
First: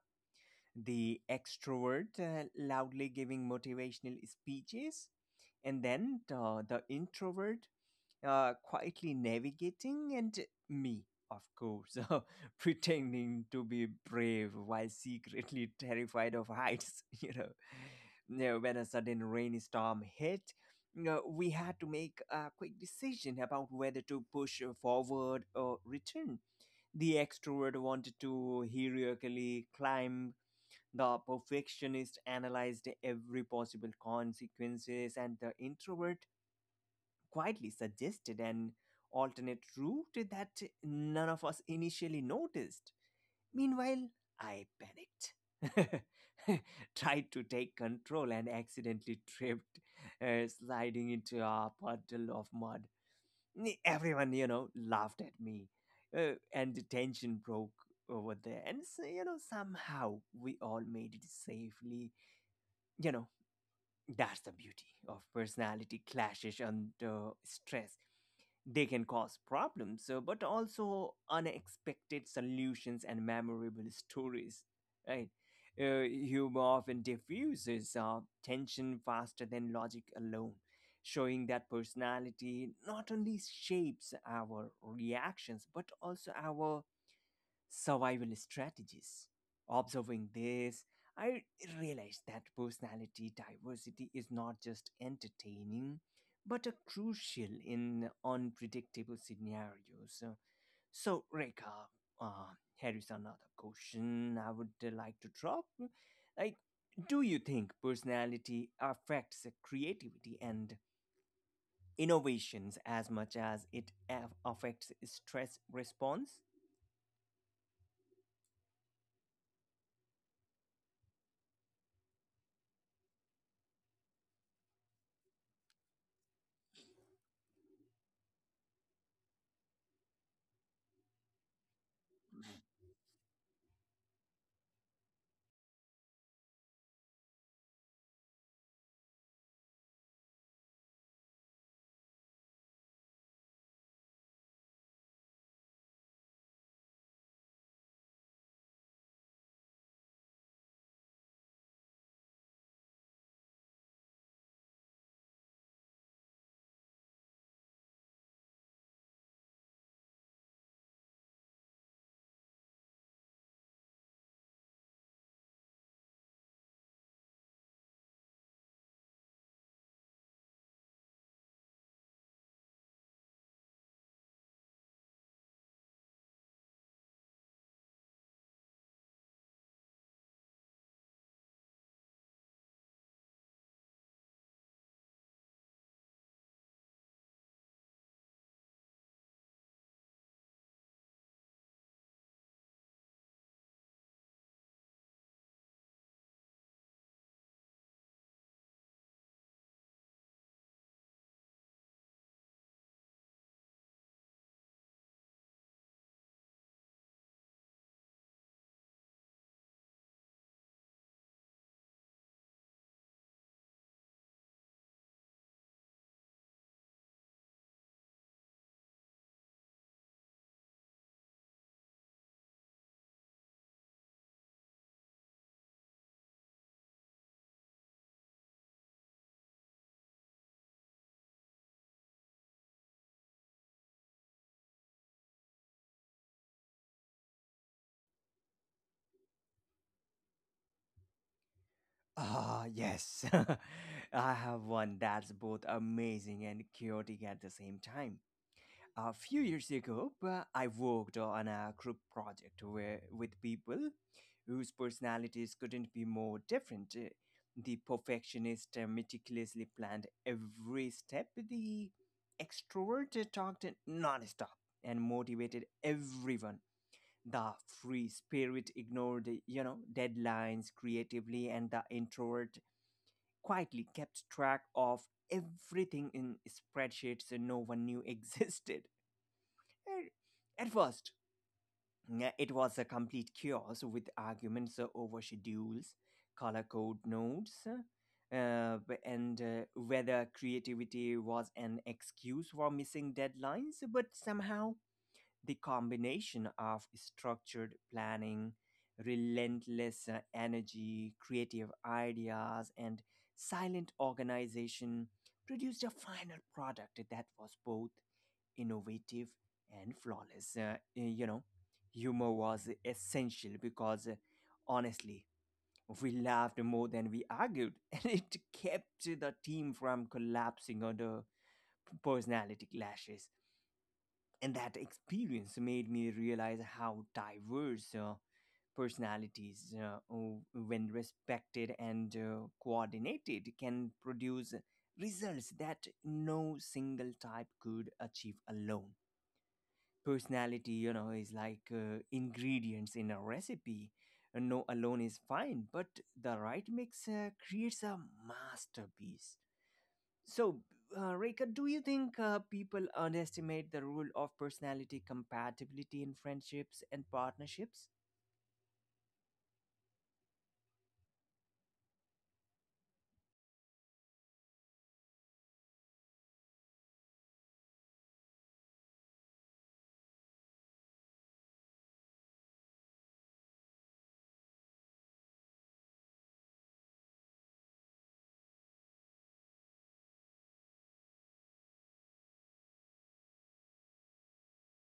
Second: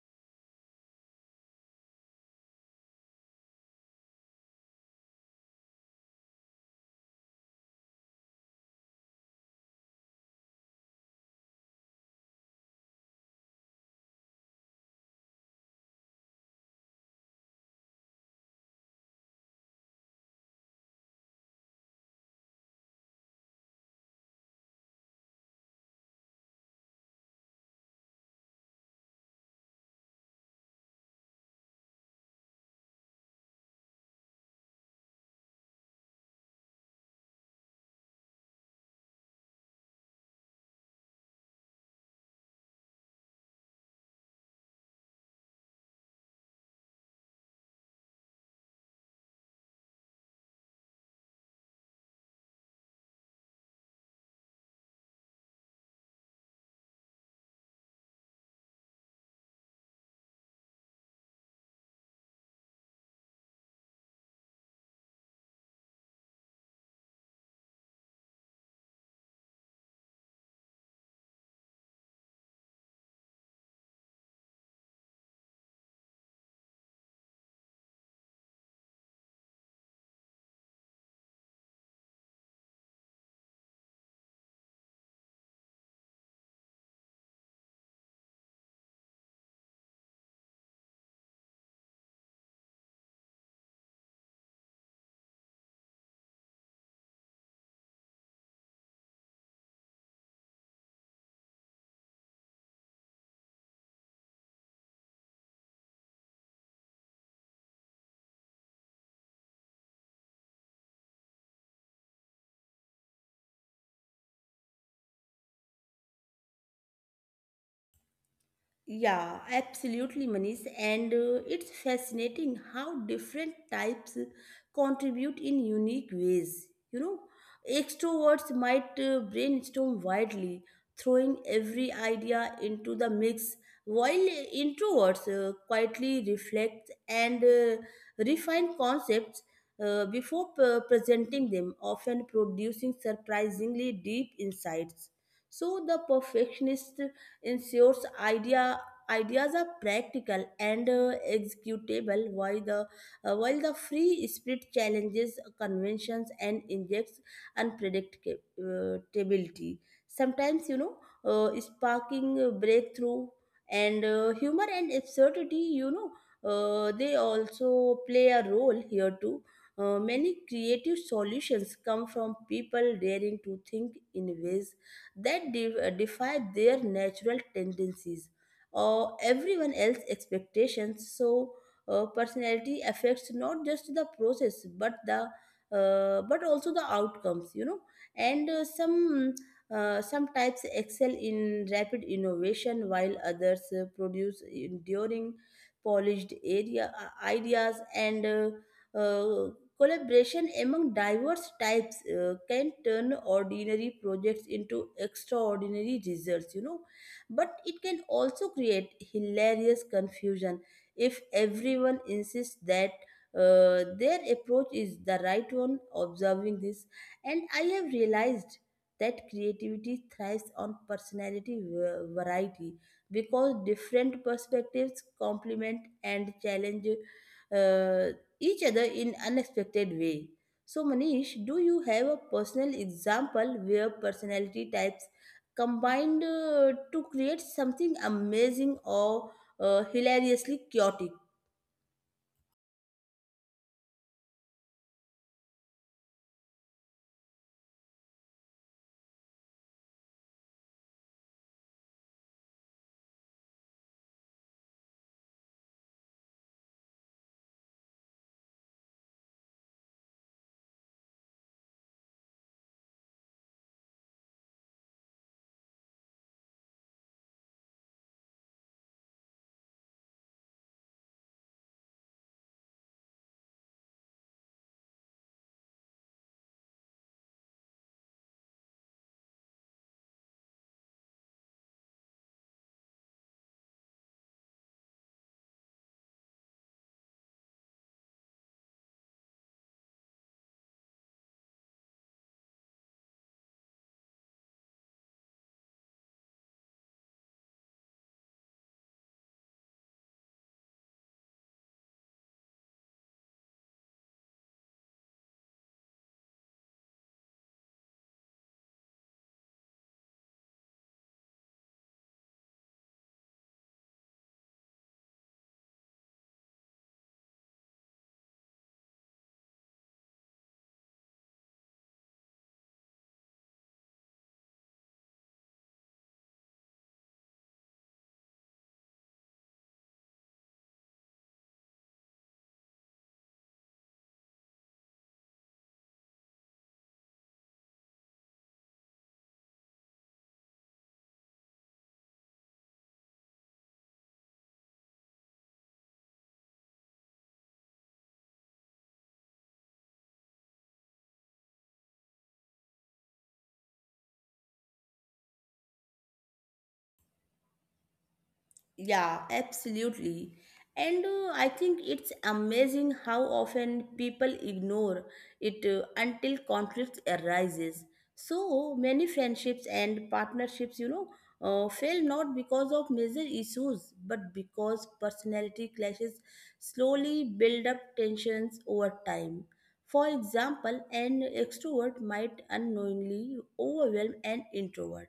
the extrovert, loudly giving motivational speeches, and then the introvert, quietly navigating, and me, of course, pretending to be brave while secretly terrified of heights. Now, when a sudden rainstorm hit, we had to make a quick decision about whether to push forward or return. The extrovert wanted to heroically climb, the perfectionist analyzed every possible consequences, and the introvert quietly suggested an alternate route that none of us initially noticed. Meanwhile, I panicked. Tried to take control and accidentally tripped, sliding into a puddle of mud. Everyone, laughed at me, and the tension broke over there. And so, somehow we all made it safely. You know, that's the beauty of personality clashes under stress. They can cause problems, but also unexpected solutions and memorable stories, right? Humor often diffuses tension faster than logic alone, showing that personality not only shapes our reactions but also our survival strategies. Observing this, I realized that personality diversity is not just entertaining, but a crucial in unpredictable scenarios. So, Rekha, here is another question I would like to drop. Like, do you think personality affects creativity and innovations as much as it affects stress response? Yeah, absolutely, Manish. And it's fascinating how different types contribute in unique ways. You know, extroverts might brainstorm widely, throwing every idea into the mix, while introverts quietly reflect and refine concepts before presenting them, often producing surprisingly deep insights. So the perfectionist ensures ideas are practical and executable, while the free spirit challenges conventions and injects unpredictability, sometimes, you know, sparking a breakthrough. And humor and absurdity, you know, they also play a role here too. Many creative solutions come from people daring to think in ways that defy their natural tendencies or everyone else's expectations. So personality affects not just the process but the but also the outcomes, you know. And some types excel in rapid innovation, while others produce enduring polished area ideas. And uh, collaboration among diverse types can turn ordinary projects into extraordinary results, you know. But it can also create hilarious confusion if everyone insists that their approach is the right one. Observing this, and I have realized that creativity thrives on personality variety, because different perspectives complement and challenge uh, each other in unexpected way. So, Manish, do you have a personal example where personality types combined to create something amazing or hilariously chaotic? Ah, yes. I have one that's both amazing and chaotic at the same time. A few years ago, I worked on a group project where, with people whose personalities couldn't be more different. The perfectionist meticulously planned every step, the extrovert talked nonstop and motivated everyone. The free spirit ignored, deadlines creatively, and the introvert quietly kept track of everything in spreadsheets no one knew existed. At first, yeah, it was a complete chaos with arguments over schedules, color code notes, and whether creativity was an excuse for missing deadlines, but somehow the combination of structured planning, relentless energy, creative ideas, and silent organization produced a final product that was both innovative and flawless. Humor was essential because, honestly, we laughed more than we argued, and it kept the team from collapsing under personality clashes. And that experience made me realize how diverse personalities, when respected and coordinated, can produce results that no single type could achieve alone. Personality, is like ingredients in a recipe. No alone is fine, but the right mix creates a masterpiece. So, Rekha, do you think people underestimate the role of personality compatibility in friendships and partnerships? Yeah, absolutely. And I think it's amazing how often people ignore it until conflict arises. So many friendships and partnerships, you know, fail not because of major issues, but because personality clashes slowly build up tensions over time. For example, an extrovert might unknowingly overwhelm an introvert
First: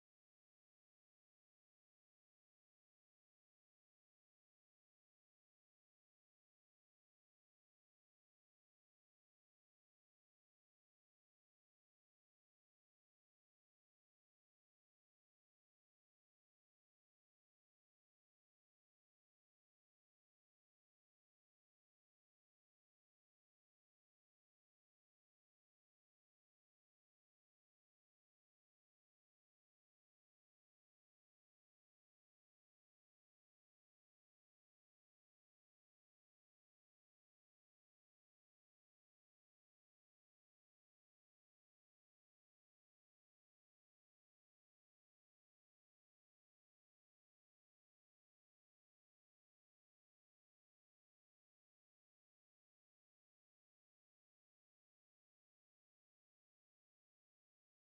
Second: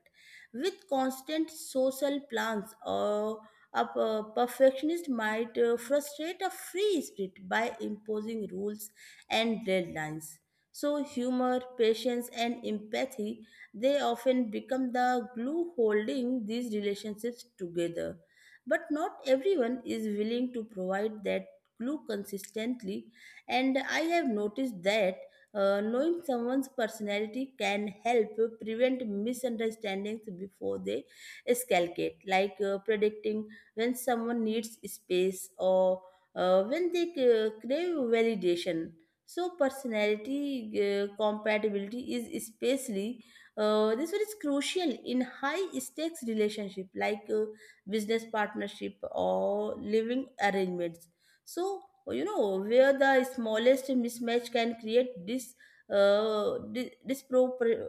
with constant social plans, or a perfectionist might frustrate a free spirit by imposing rules and deadlines. So, humor, patience, and empathy, they often become the glue holding these relationships together. But not everyone is willing to provide that glue consistently, and I have noticed that knowing someone's personality can help prevent misunderstandings before they escalate, like predicting when someone needs space or when they crave validation. So personality compatibility is especially, this one is crucial in high stakes relationship like business partnership or living arrangements. So, you know, where the smallest mismatch can create this uh, di- dispropor-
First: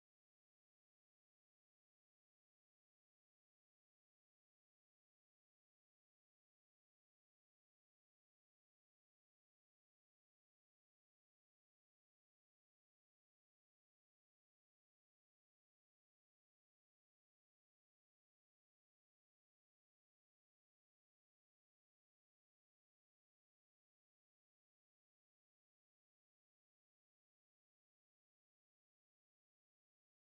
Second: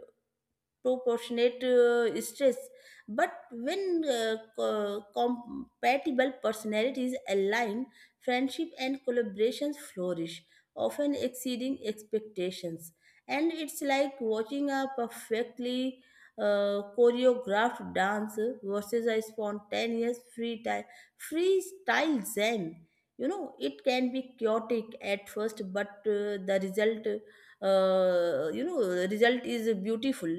proportionate stress. But when compatible personalities align, friendship and collaborations flourish, often exceeding expectations. And it's like watching a perfectly choreographed dance versus a spontaneous freestyle zen, you know. It can be chaotic at first, but the result you know result is beautiful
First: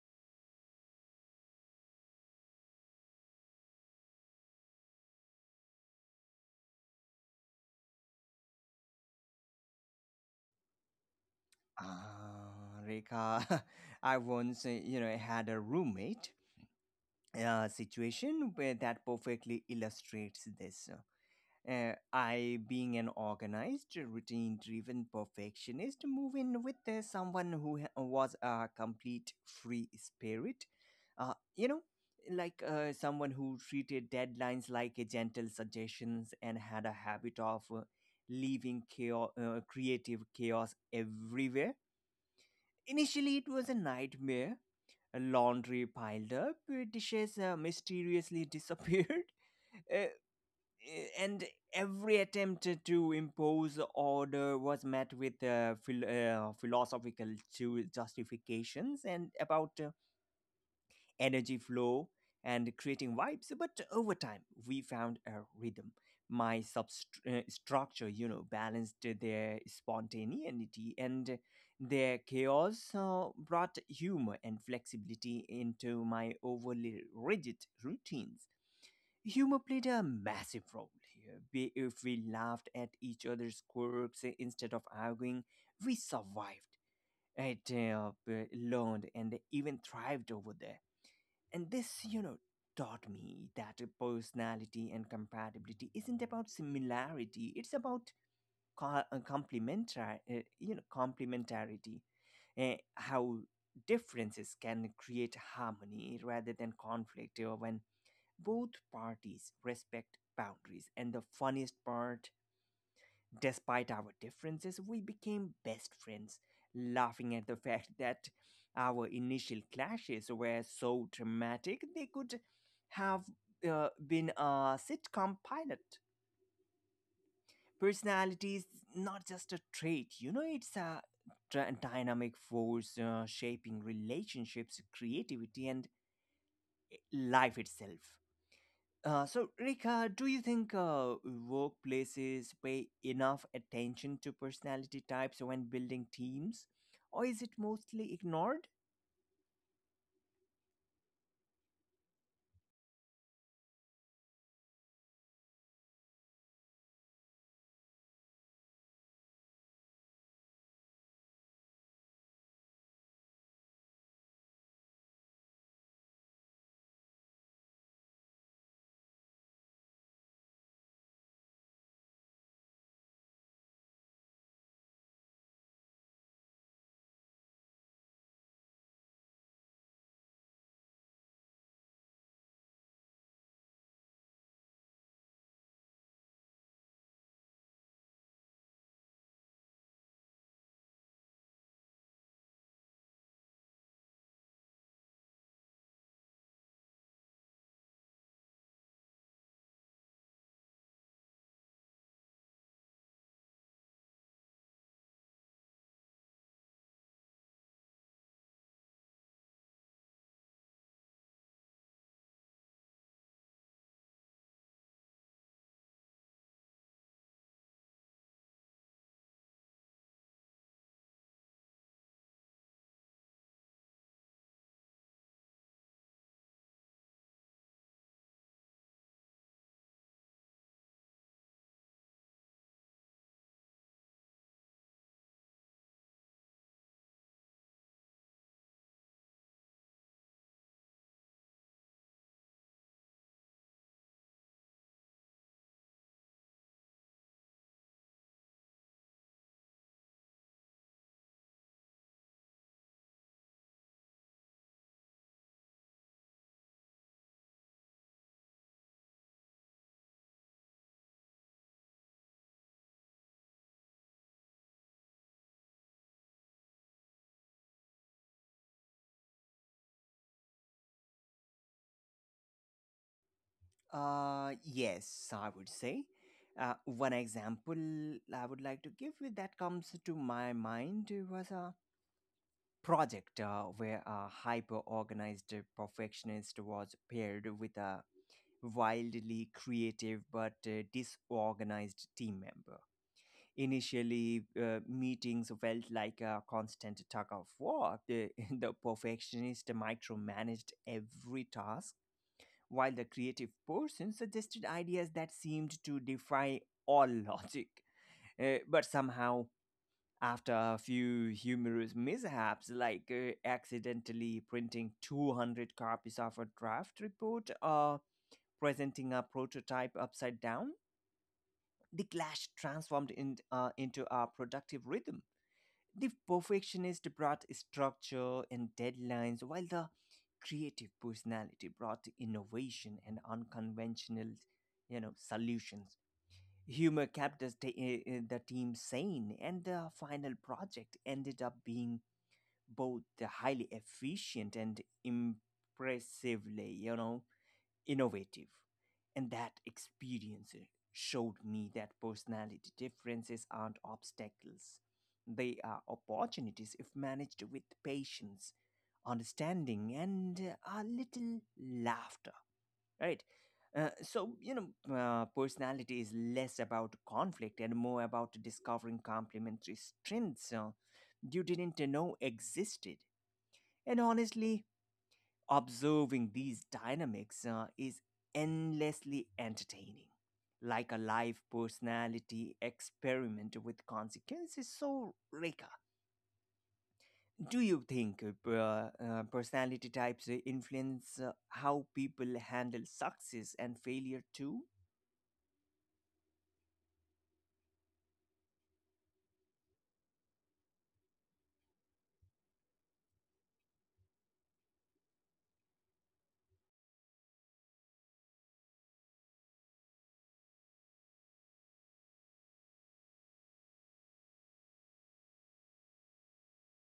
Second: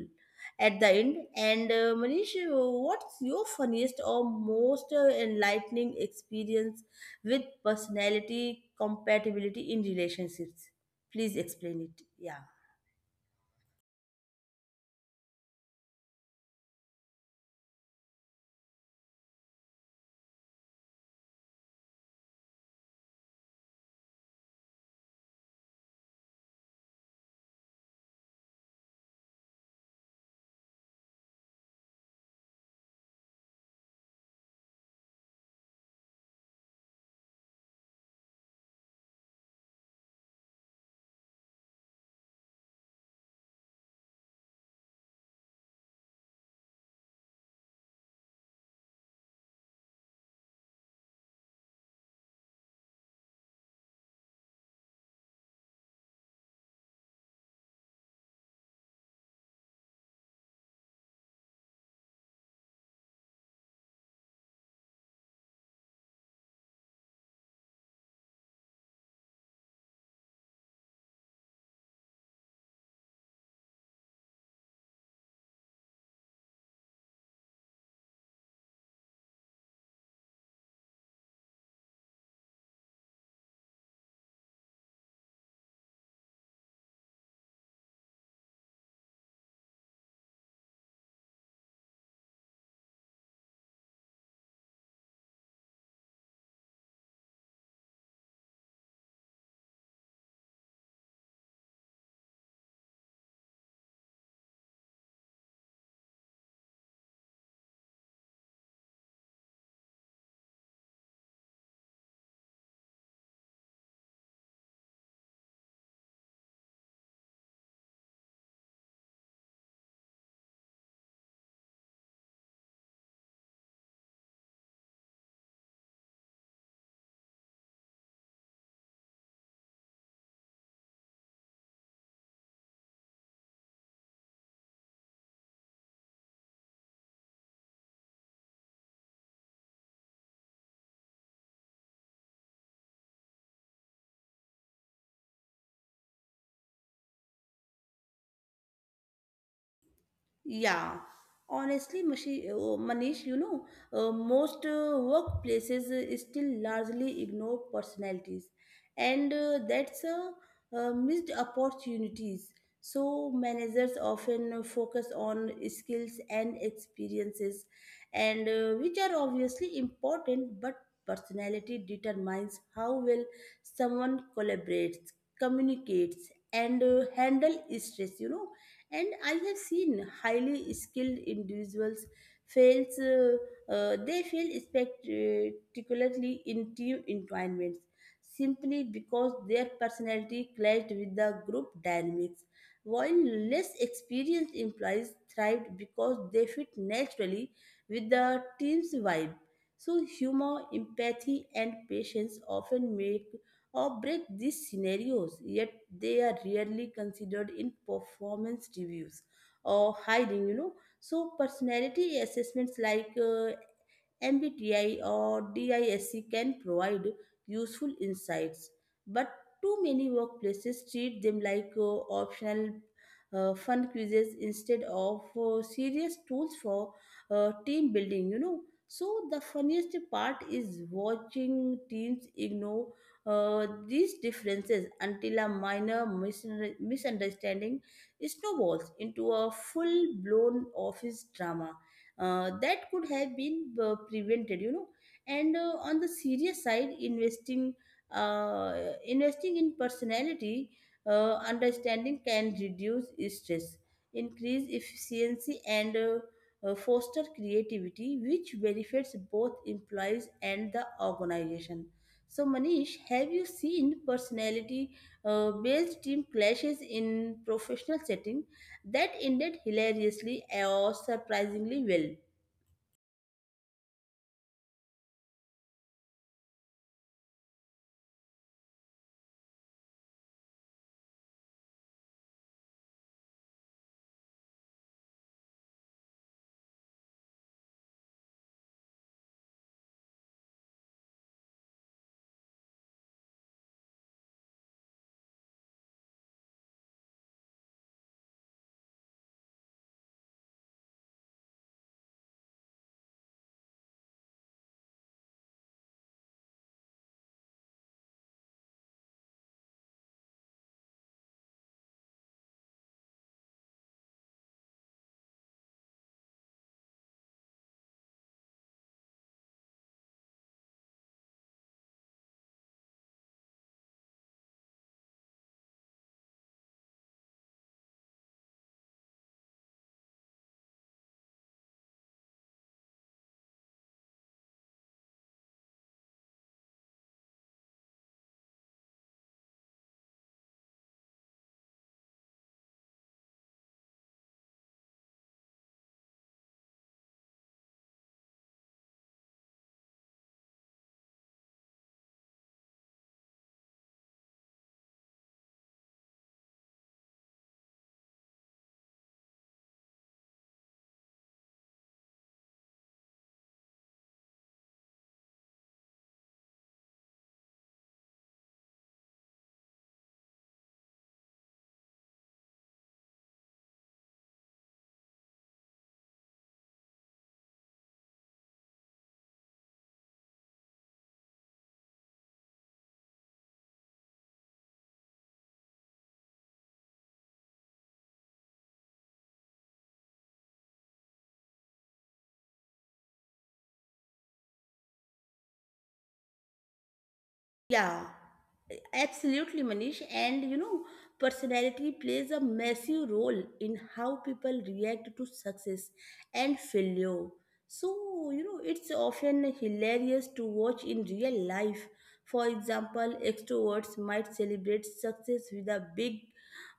at the end. And Manish, what's your funniest or most enlightening experience with personality compatibility in relationships? Please explain it. Yeah. Ah, Rekha, I once, had a roommate situation where that perfectly illustrates this. I, being an organized, routine driven perfectionist, move in with someone who was a complete free spirit. Uh, you know, like someone who treated deadlines like a gentle suggestions and had a habit of leaving chaos, creative chaos everywhere. Initially, it was a nightmare. Laundry piled up, dishes mysteriously disappeared. uh, and every attempt to impose order was met with philosophical justifications and about energy flow and creating vibes. But over time we found a rhythm. My structure balanced their spontaneity, and their chaos brought humor and flexibility into my overly rigid routines. Humor played a massive role here. If we laughed at each other's quirks instead of arguing, we survived, learned, and even thrived over there. And this, taught me that personality and compatibility isn't about similarity; it's about complementary, complementarity. How differences can create harmony rather than conflict, or when both parties respect boundaries. And the funniest part, despite our differences, we became best friends, laughing at the fact that our initial clashes were so dramatic they could have been a sitcom pilot. Personality is not just a trait, it's a dynamic force shaping relationships, creativity, and life itself. So, Rika, do you think workplaces pay enough attention to personality types when building teams, or is it mostly ignored? Yeah, honestly, Manish, you know, most workplaces still largely ignore personalities, and that's a missed opportunities. So managers often focus on skills and experiences, and which are obviously important, but personality determines how well someone collaborates, communicates, and handle stress. You know, and I have seen highly skilled individuals fails they fail spectacularly in team environments, simply because their personality clashed with the group dynamics, while less experienced employees thrived because they fit naturally with the team's vibe. So humor, empathy, and patience often make or break these scenarios, yet they are rarely considered in performance reviews or hiring, you know. So, personality assessments like MBTI or DISC can provide useful insights, but too many workplaces treat them like optional fun quizzes instead of serious tools for team building, you know. So, the funniest part is watching teams ignore these differences until a minor misunderstanding snowballs into a full blown office drama that could have been prevented, you know. And on the serious side, uh, investing in personality understanding can reduce stress, increase efficiency, and foster creativity, which benefits both employees and the organization. So, Manish, have you seen personality based team clashes in professional setting that ended hilariously or surprisingly well? Yes, I would say. One example I would like to give you that comes to my mind was a project where a hyper organized perfectionist was paired with a wildly creative but disorganized team member. Initially, meetings felt like a constant tug of war. The perfectionist micromanaged every task, while the creative person suggested ideas that seemed to defy all logic. But somehow, after a few humorous mishaps, like accidentally printing 200 copies of a draft report or presenting a prototype upside down, the clash transformed into a productive rhythm. The perfectionist brought structure and deadlines, while the creative personality brought innovation and unconventional, solutions. Humor kept the team sane, and the final project ended up being both highly efficient and impressively, innovative. And that experience showed me that personality differences aren't obstacles, they are opportunities if managed with patience, understanding, and a little laughter. Right? So, personality is less about conflict and more about discovering complementary strengths you didn't know existed. And honestly, observing these dynamics is endlessly entertaining, like a live personality experiment with consequences. So, Reka, do you think personality types influence how people handle success and failure too? Yeah, absolutely, Manish. And you know, personality plays a massive role in how people react to success and failure. So, you know, it's often hilarious to watch in real life. For example, extroverts might celebrate success with a big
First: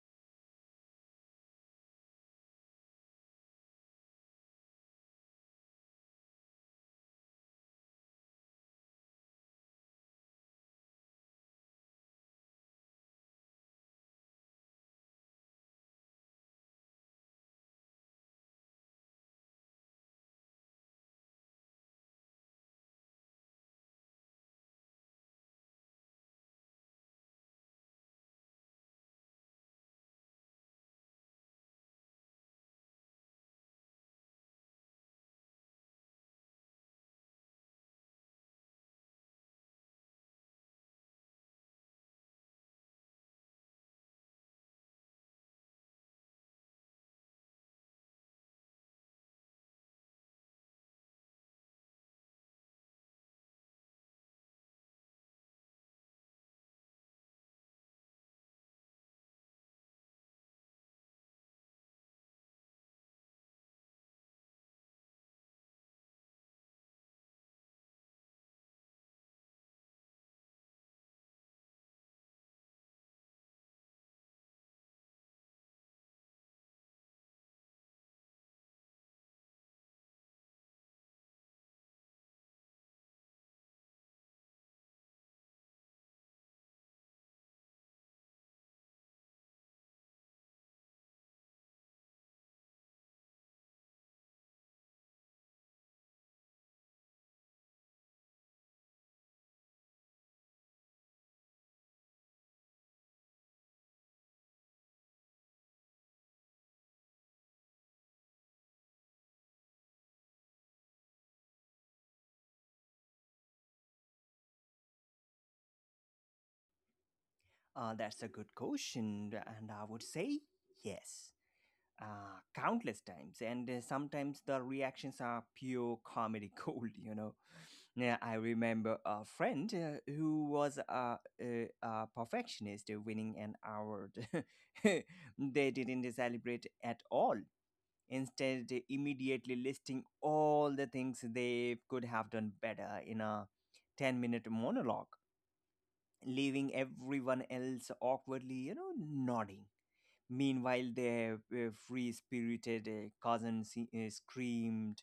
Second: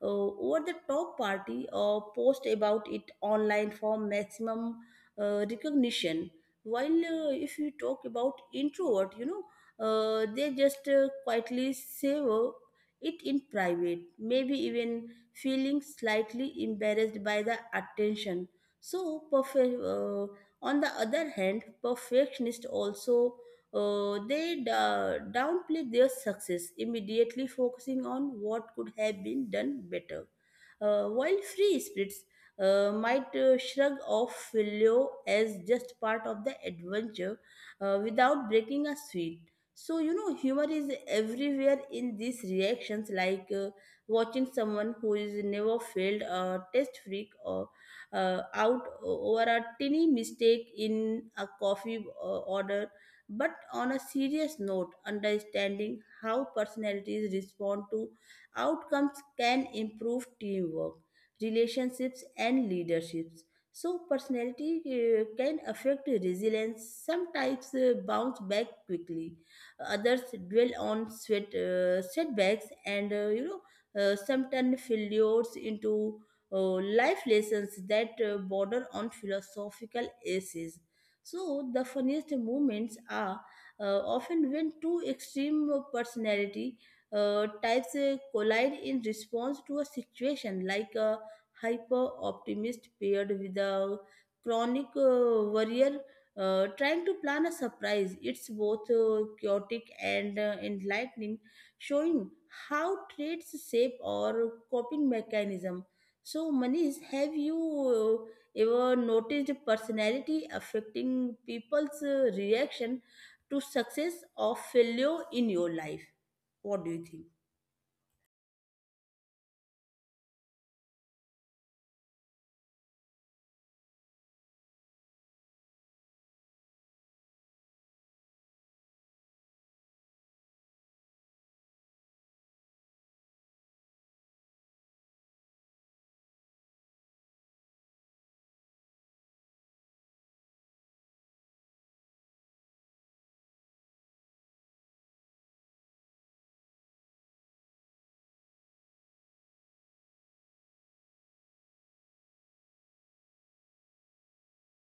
over the top party, or post about it online for maximum recognition. While if you talk about introvert, you know, they just quietly savor it in private, maybe even feeling slightly embarrassed by the attention. So, on the other hand, perfectionists also downplay their success, immediately focusing on what could have been done better. While free spirits might shrug off failure as just part of the adventure without breaking a sweat. So, you know, humor is everywhere in these reactions, like watching someone who is never failed a test freak or out over a tiny mistake in a coffee order. But on a serious note, understanding how personalities respond to outcomes can improve teamwork, relationships, and leaderships. So, personality can affect resilience, sometimes bounce back quickly. Others dwell on sweat, setbacks, and, you know, sometimes failures into life lessons that border on philosophical essays. So the funniest moments are often when two extreme personality types collide in response to a situation, like a hyper optimist paired with a chronic warrior trying to plan a surprise. It's both chaotic and enlightening, showing how traits shape our coping mechanism. So, Manish, have you ever noticed personality affecting people's reaction to success or failure in your life? What do you think? That's a good question, and I would say yes, countless times, and sometimes the reactions are pure comedy gold, you know. Yeah, I remember a friend who was a perfectionist winning an award. They didn't celebrate at all. Instead, they immediately listing all the things they could have done better in a 10-minute monologue, leaving everyone else awkwardly, nodding. Meanwhile, their free spirited cousin screamed,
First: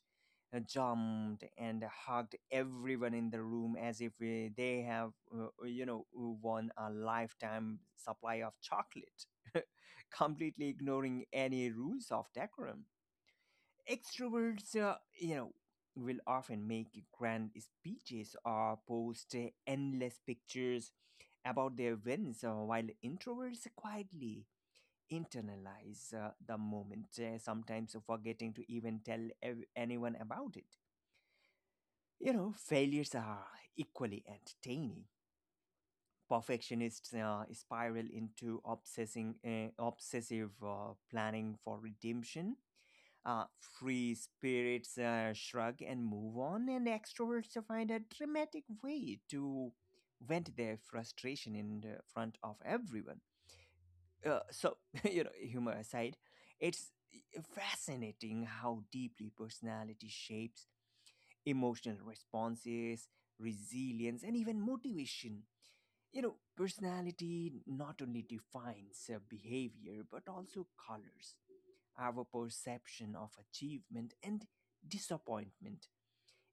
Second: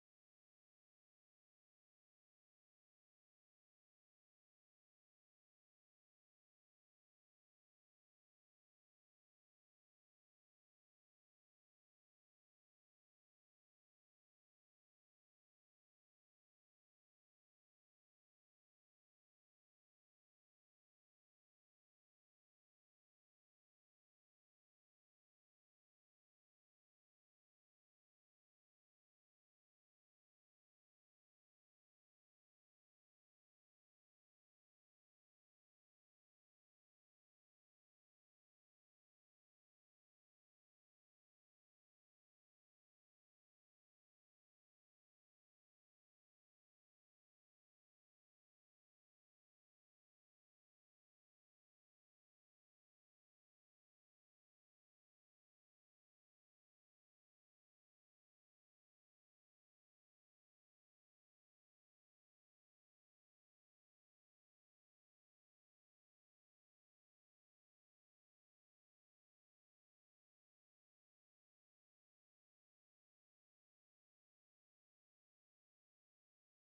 jumped, and hugged everyone in the room as if they have, won a lifetime supply of chocolate, completely ignoring any rules of decorum. Extroverts, will often make grand speeches or post endless pictures about their wins, while introverts quietly internalize the moment, sometimes forgetting to even tell anyone about it. Failures are equally entertaining. Perfectionists spiral into obsessive planning for redemption. Uh, Free spirits shrug and move on, and extroverts find a dramatic way to vent their frustration in the front of everyone so humor aside, it's fascinating how deeply personality shapes emotional responses, resilience, and even motivation. Personality not only defines behavior but also colors our perception of achievement and disappointment,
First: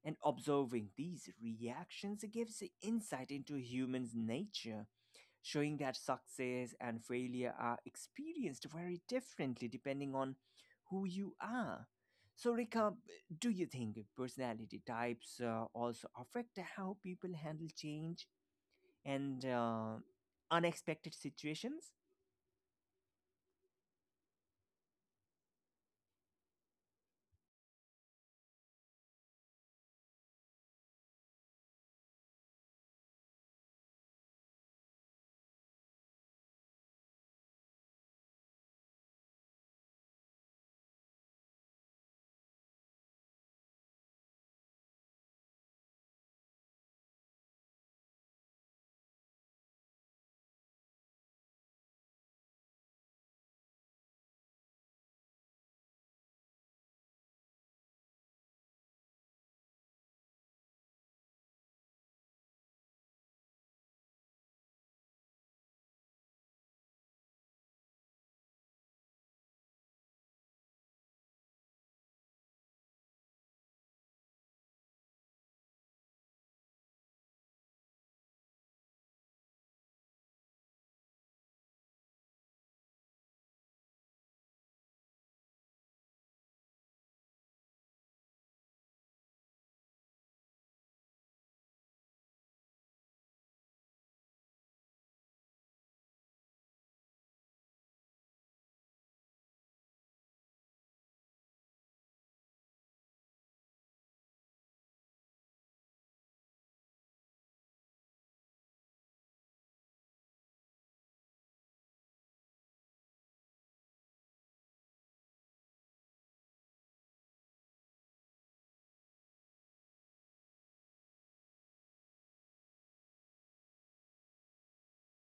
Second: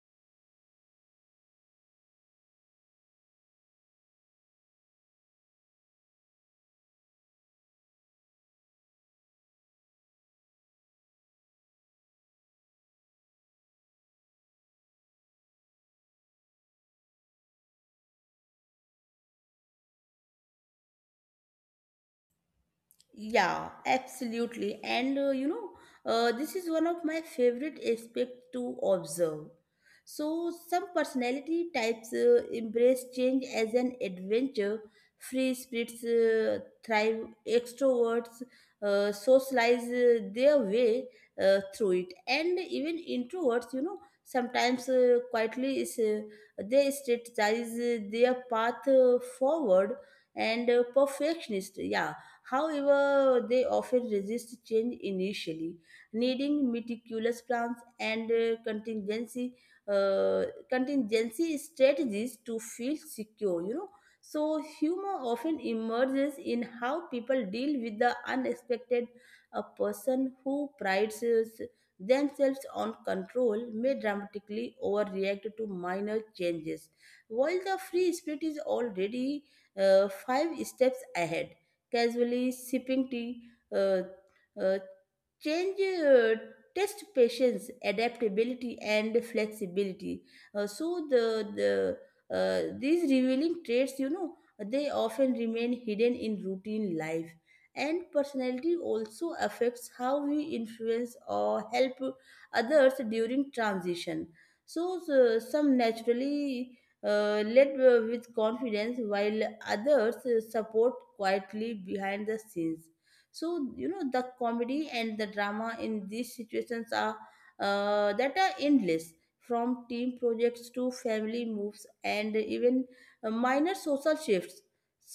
and observing these reactions gives insight into human nature, showing that success and failure are experienced very differently depending on who you are. So, Rika, do you think personality types also affect how people handle change and unexpected situations? Yeah, absolutely. And you know, this is one of my favorite aspects to observe. So, some personality types embrace change as an adventure. Free spirits thrive, extroverts socialize their way through it. And even introverts, you know, sometimes they strategize their path forward. And perfectionist. Yeah. However, they often resist change initially, needing meticulous plans and uh, contingency strategies to feel secure. You know, so humor often emerges in how people deal with the unexpected. A person who prides themselves on control may dramatically overreact to minor changes, while the free spirit is already five steps ahead, casually sipping tea. Uh, uh, change test patience, adaptability, and flexibility. So the these revealing traits, you know, they often remain hidden in routine life. And personality also affects how we influence or help others during transition. So, some naturally led with confidence, while others support quietly behind the scenes. So, you know, the comedy and the drama in these situations are that are endless, from team projects to family moves and even minor social shifts.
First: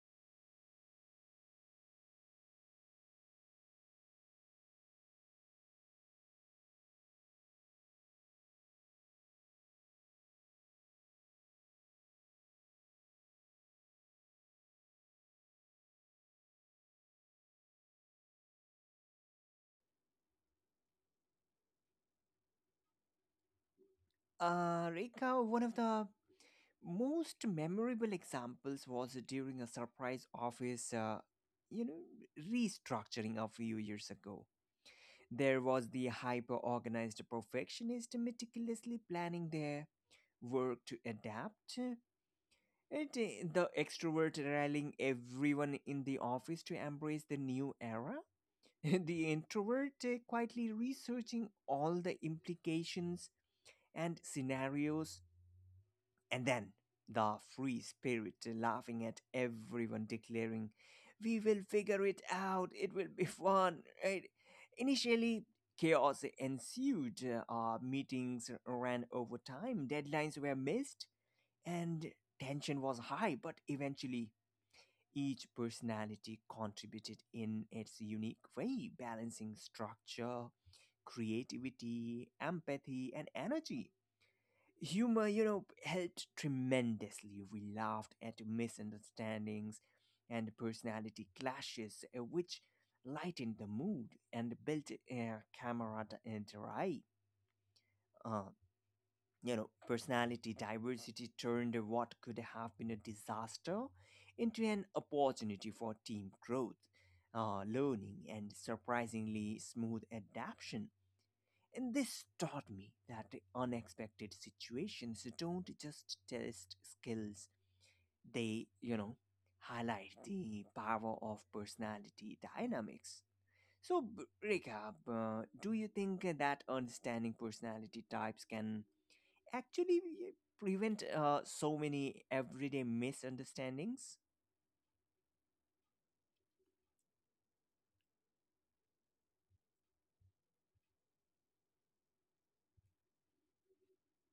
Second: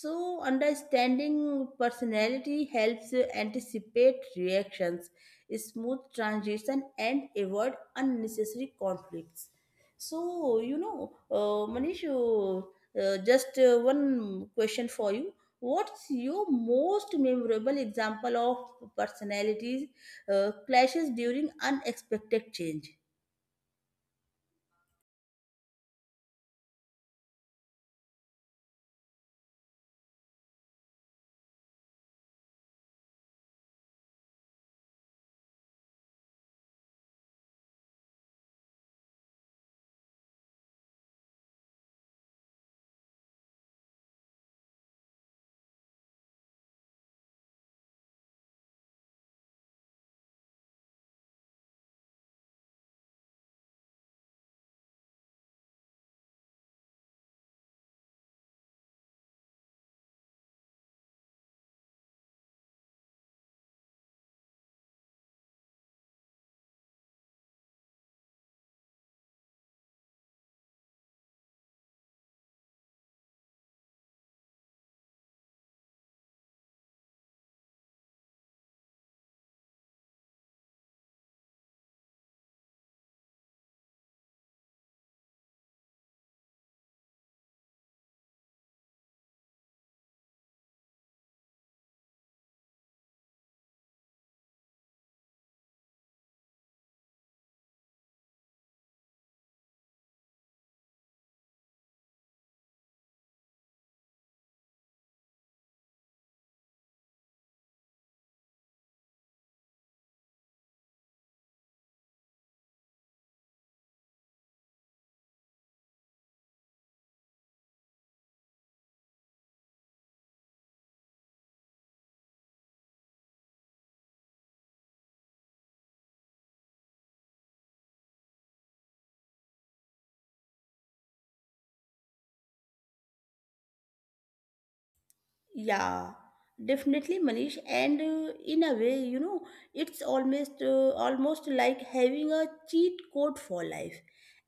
So, understanding personality helps anticipate reactions, smooth transition, and avoid unnecessary conflicts. So, you know, Manish, just one question for you. What's your most memorable example of personalities clashes during unexpected change? Rika, one of the most memorable examples was during a surprise office you know restructuring a few years ago. There was the hyper organized perfectionist meticulously planning their work to adapt, and the extrovert rallying everyone in the office to embrace the new era. The introvert quietly researching all the implications and scenarios. And then the free spirit laughing at everyone, declaring, "We will figure it out, it will be fun. Right?" Initially, chaos ensued. Meetings ran over time, deadlines were missed, and tension was high, but eventually, each personality contributed in its unique way, balancing structure, creativity, empathy, and energy. Humor, helped tremendously. We laughed at misunderstandings and personality clashes, which lightened the mood and built camaraderie. Uh, Personality diversity turned what could have been a disaster into an opportunity for team growth, learning, and surprisingly smooth adaptation. And this taught me that unexpected situations don't just test skills, they, highlight the power of personality dynamics. So, Rekha, do you think that understanding personality types can actually eh, prevent so many everyday misunderstandings? Yeah, definitely, Manish. And in a way, you know, it's almost like having a cheat code for life.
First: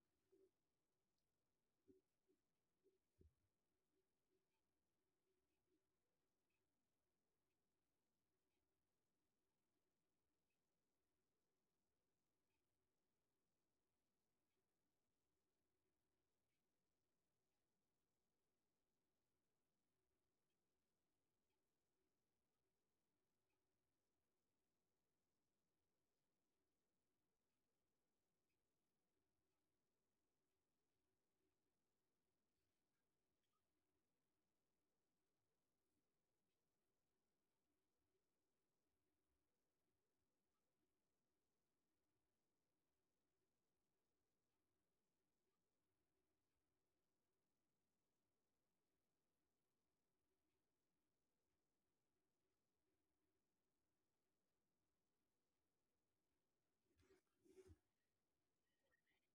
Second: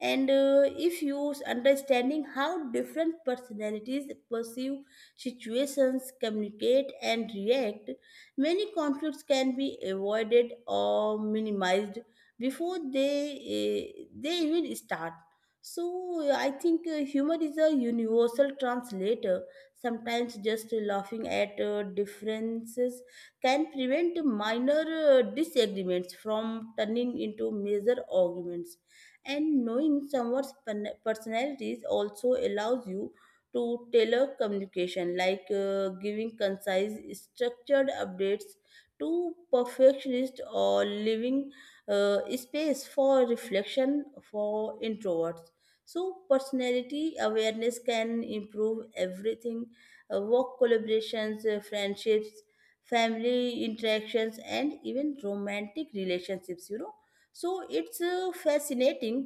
And if you understanding how different personalities perceive situations, communicate, and react, many conflicts can be avoided or minimized before they even start. So I think humor is a universal translator. Sometimes just laughing at differences can prevent minor disagreements from turning into major arguments. And knowing someone's personalities also allows you to tailor communication, like giving concise, structured updates to perfectionists, or leaving space for reflection for introverts. So, personality awareness can improve everything: work collaborations, friendships, family interactions, and even romantic relationships. You know, so it's fascinating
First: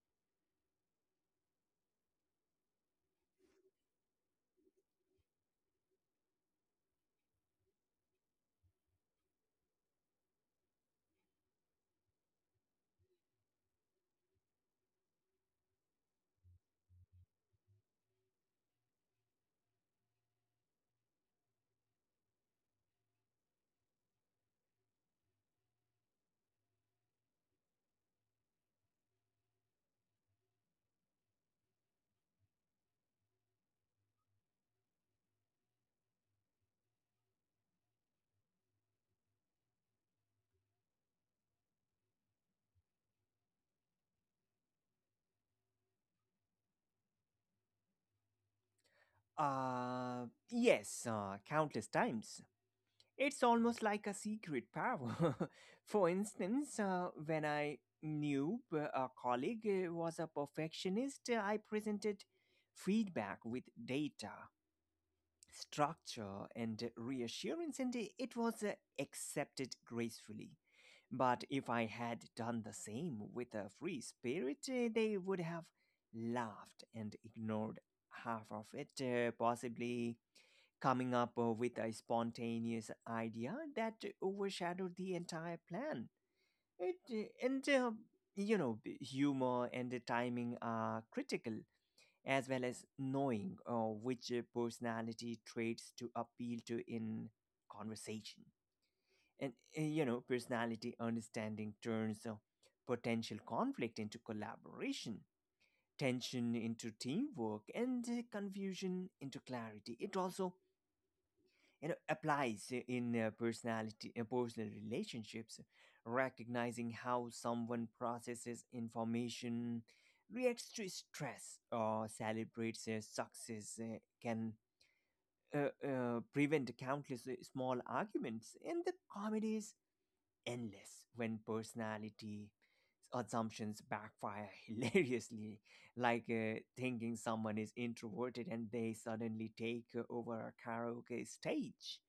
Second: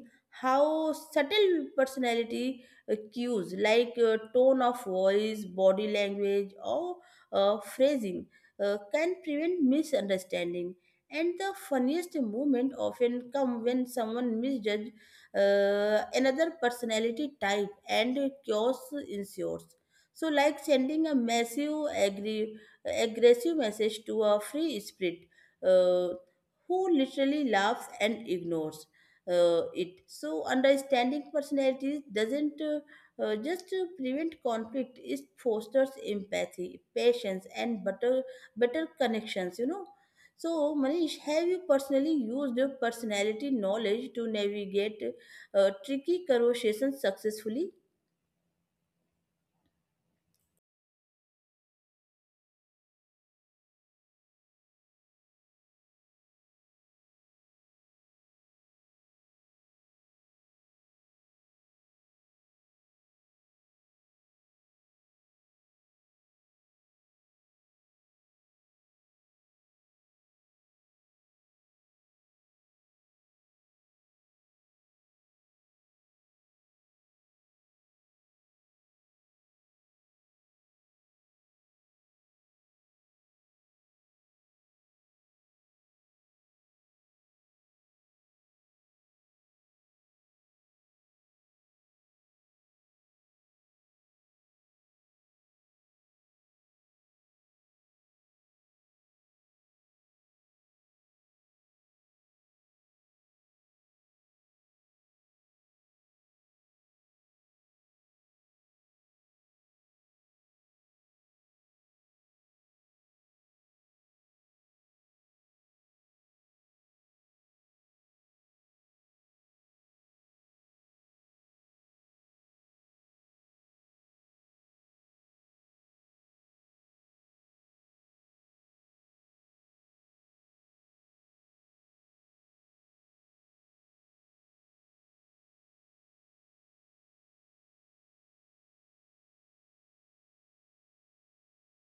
how subtle personality cues like tone of voice, body language, or phrasing can prevent misunderstanding. And the funniest moment often come when someone misjudges another personality type and chaos ensues. So, like sending a massive, aggressive message to a free spirit uh, who literally laughs and ignores it. So, understanding personalities doesn't just prevent conflict; it fosters empathy, patience, and better connections. You know. So, Manish, have you personally used your personality knowledge to navigate tricky corrosion successfully? Uh, yes, countless times. It's almost like a secret power. For instance, when I knew a colleague was a perfectionist, I presented feedback with data, structure, and reassurance, and it was accepted gracefully. But if I had done the same with a free spirit, they would have laughed and ignored half of it, possibly coming up with a spontaneous idea that overshadowed the entire plan. It, uh, and, uh, Humor and the timing are critical, as well as knowing which personality traits to appeal to in conversation. And, personality understanding turns potential conflict into collaboration, tension into teamwork, and confusion into clarity. It also applies in personal relationships, recognizing how someone processes information, reacts to stress, or celebrates success can prevent countless small arguments, and the comedy is endless when personality assumptions backfire hilariously, like thinking someone is introverted and they suddenly take over a karaoke stage.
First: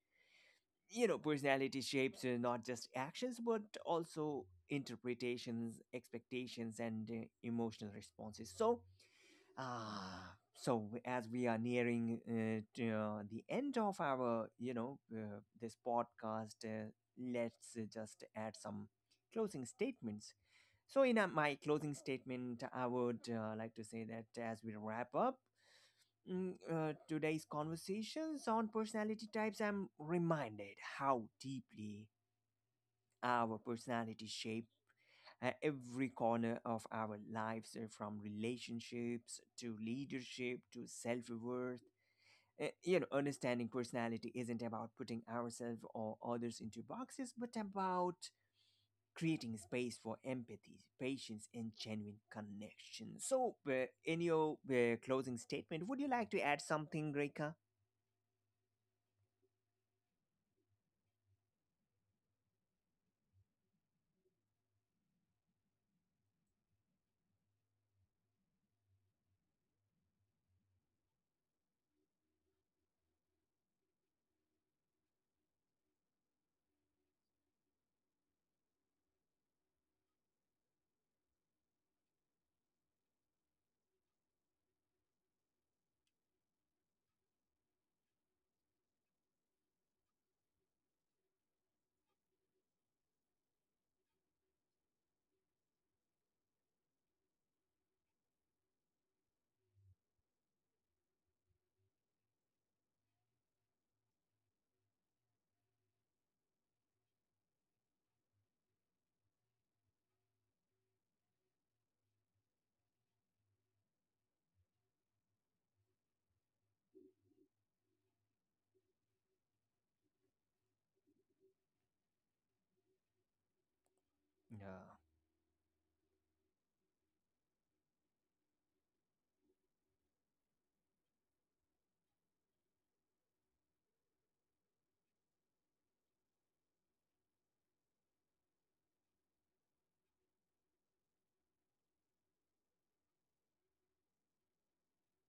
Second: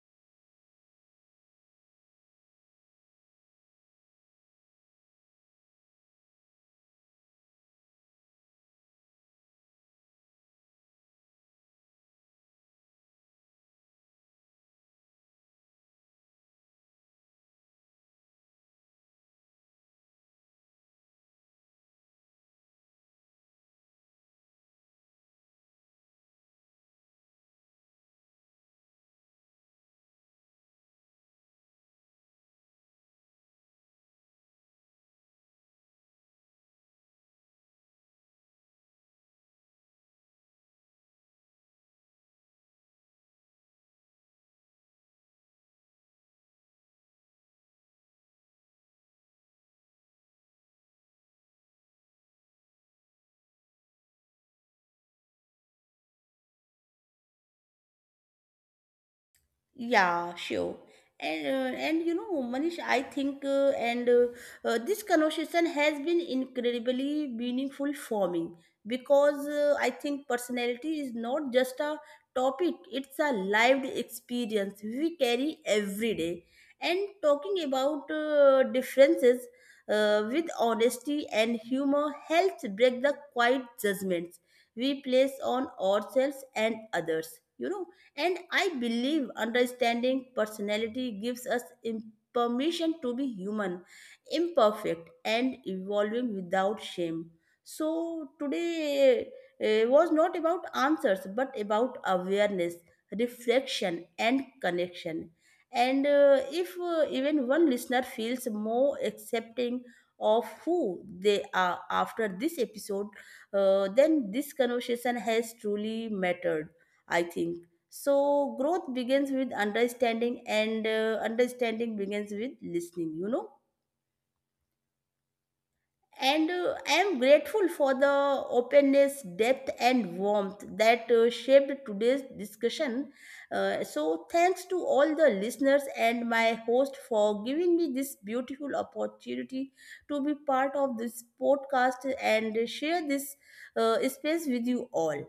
Personality shapes not just actions but also interpretations, expectations, and emotional responses. So, as we are nearing the end of our this podcast, let's just add some closing statements. So in my closing statement, I would like to say that as we wrap up today's conversations on personality types, I'm reminded how deeply our personality shape every corner of our lives, from relationships to leadership to self worth. You know, understanding personality isn't about putting ourselves or others into boxes, but about creating space for empathy, patience, and genuine connection. So, in your closing statement, would you like to add something, Reka? Yeah, sure. And you know, Manish, I think, and this conversation has been incredibly meaningful for me because I think personality is not just a topic; it's a lived experience we carry every day. And talking about differences with honesty and humor helps break the quiet judgments we place on ourselves and others. You know, and I believe understanding personality gives us permission to be human, imperfect, and evolving without shame. So, today was not about answers but about awareness, reflection, and connection. And if even one listener feels more accepting of who they are after this episode, then this conversation has truly mattered, I think. So growth begins with understanding, and understanding begins with listening, you know. No. And I am grateful for the openness, depth, and warmth that shaped today's discussion. So, thanks to all the listeners and my host for giving me this beautiful opportunity to be part of this podcast and share this space with you all.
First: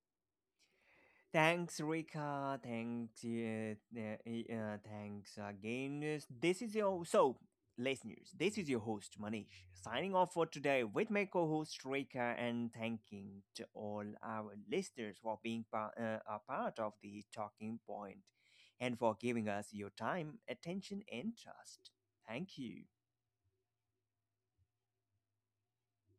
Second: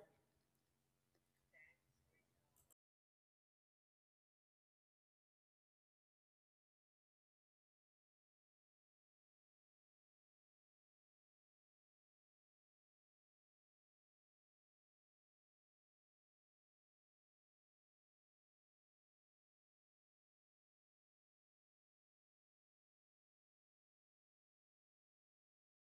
Thanks, Rika. Thanks, thanks again. This is your so listeners. This is your host Manish, signing off for today with my co-host Rika, and thanking to all our listeners for being a part of The Talking Point, and for giving us your time, attention, and trust. Thank you.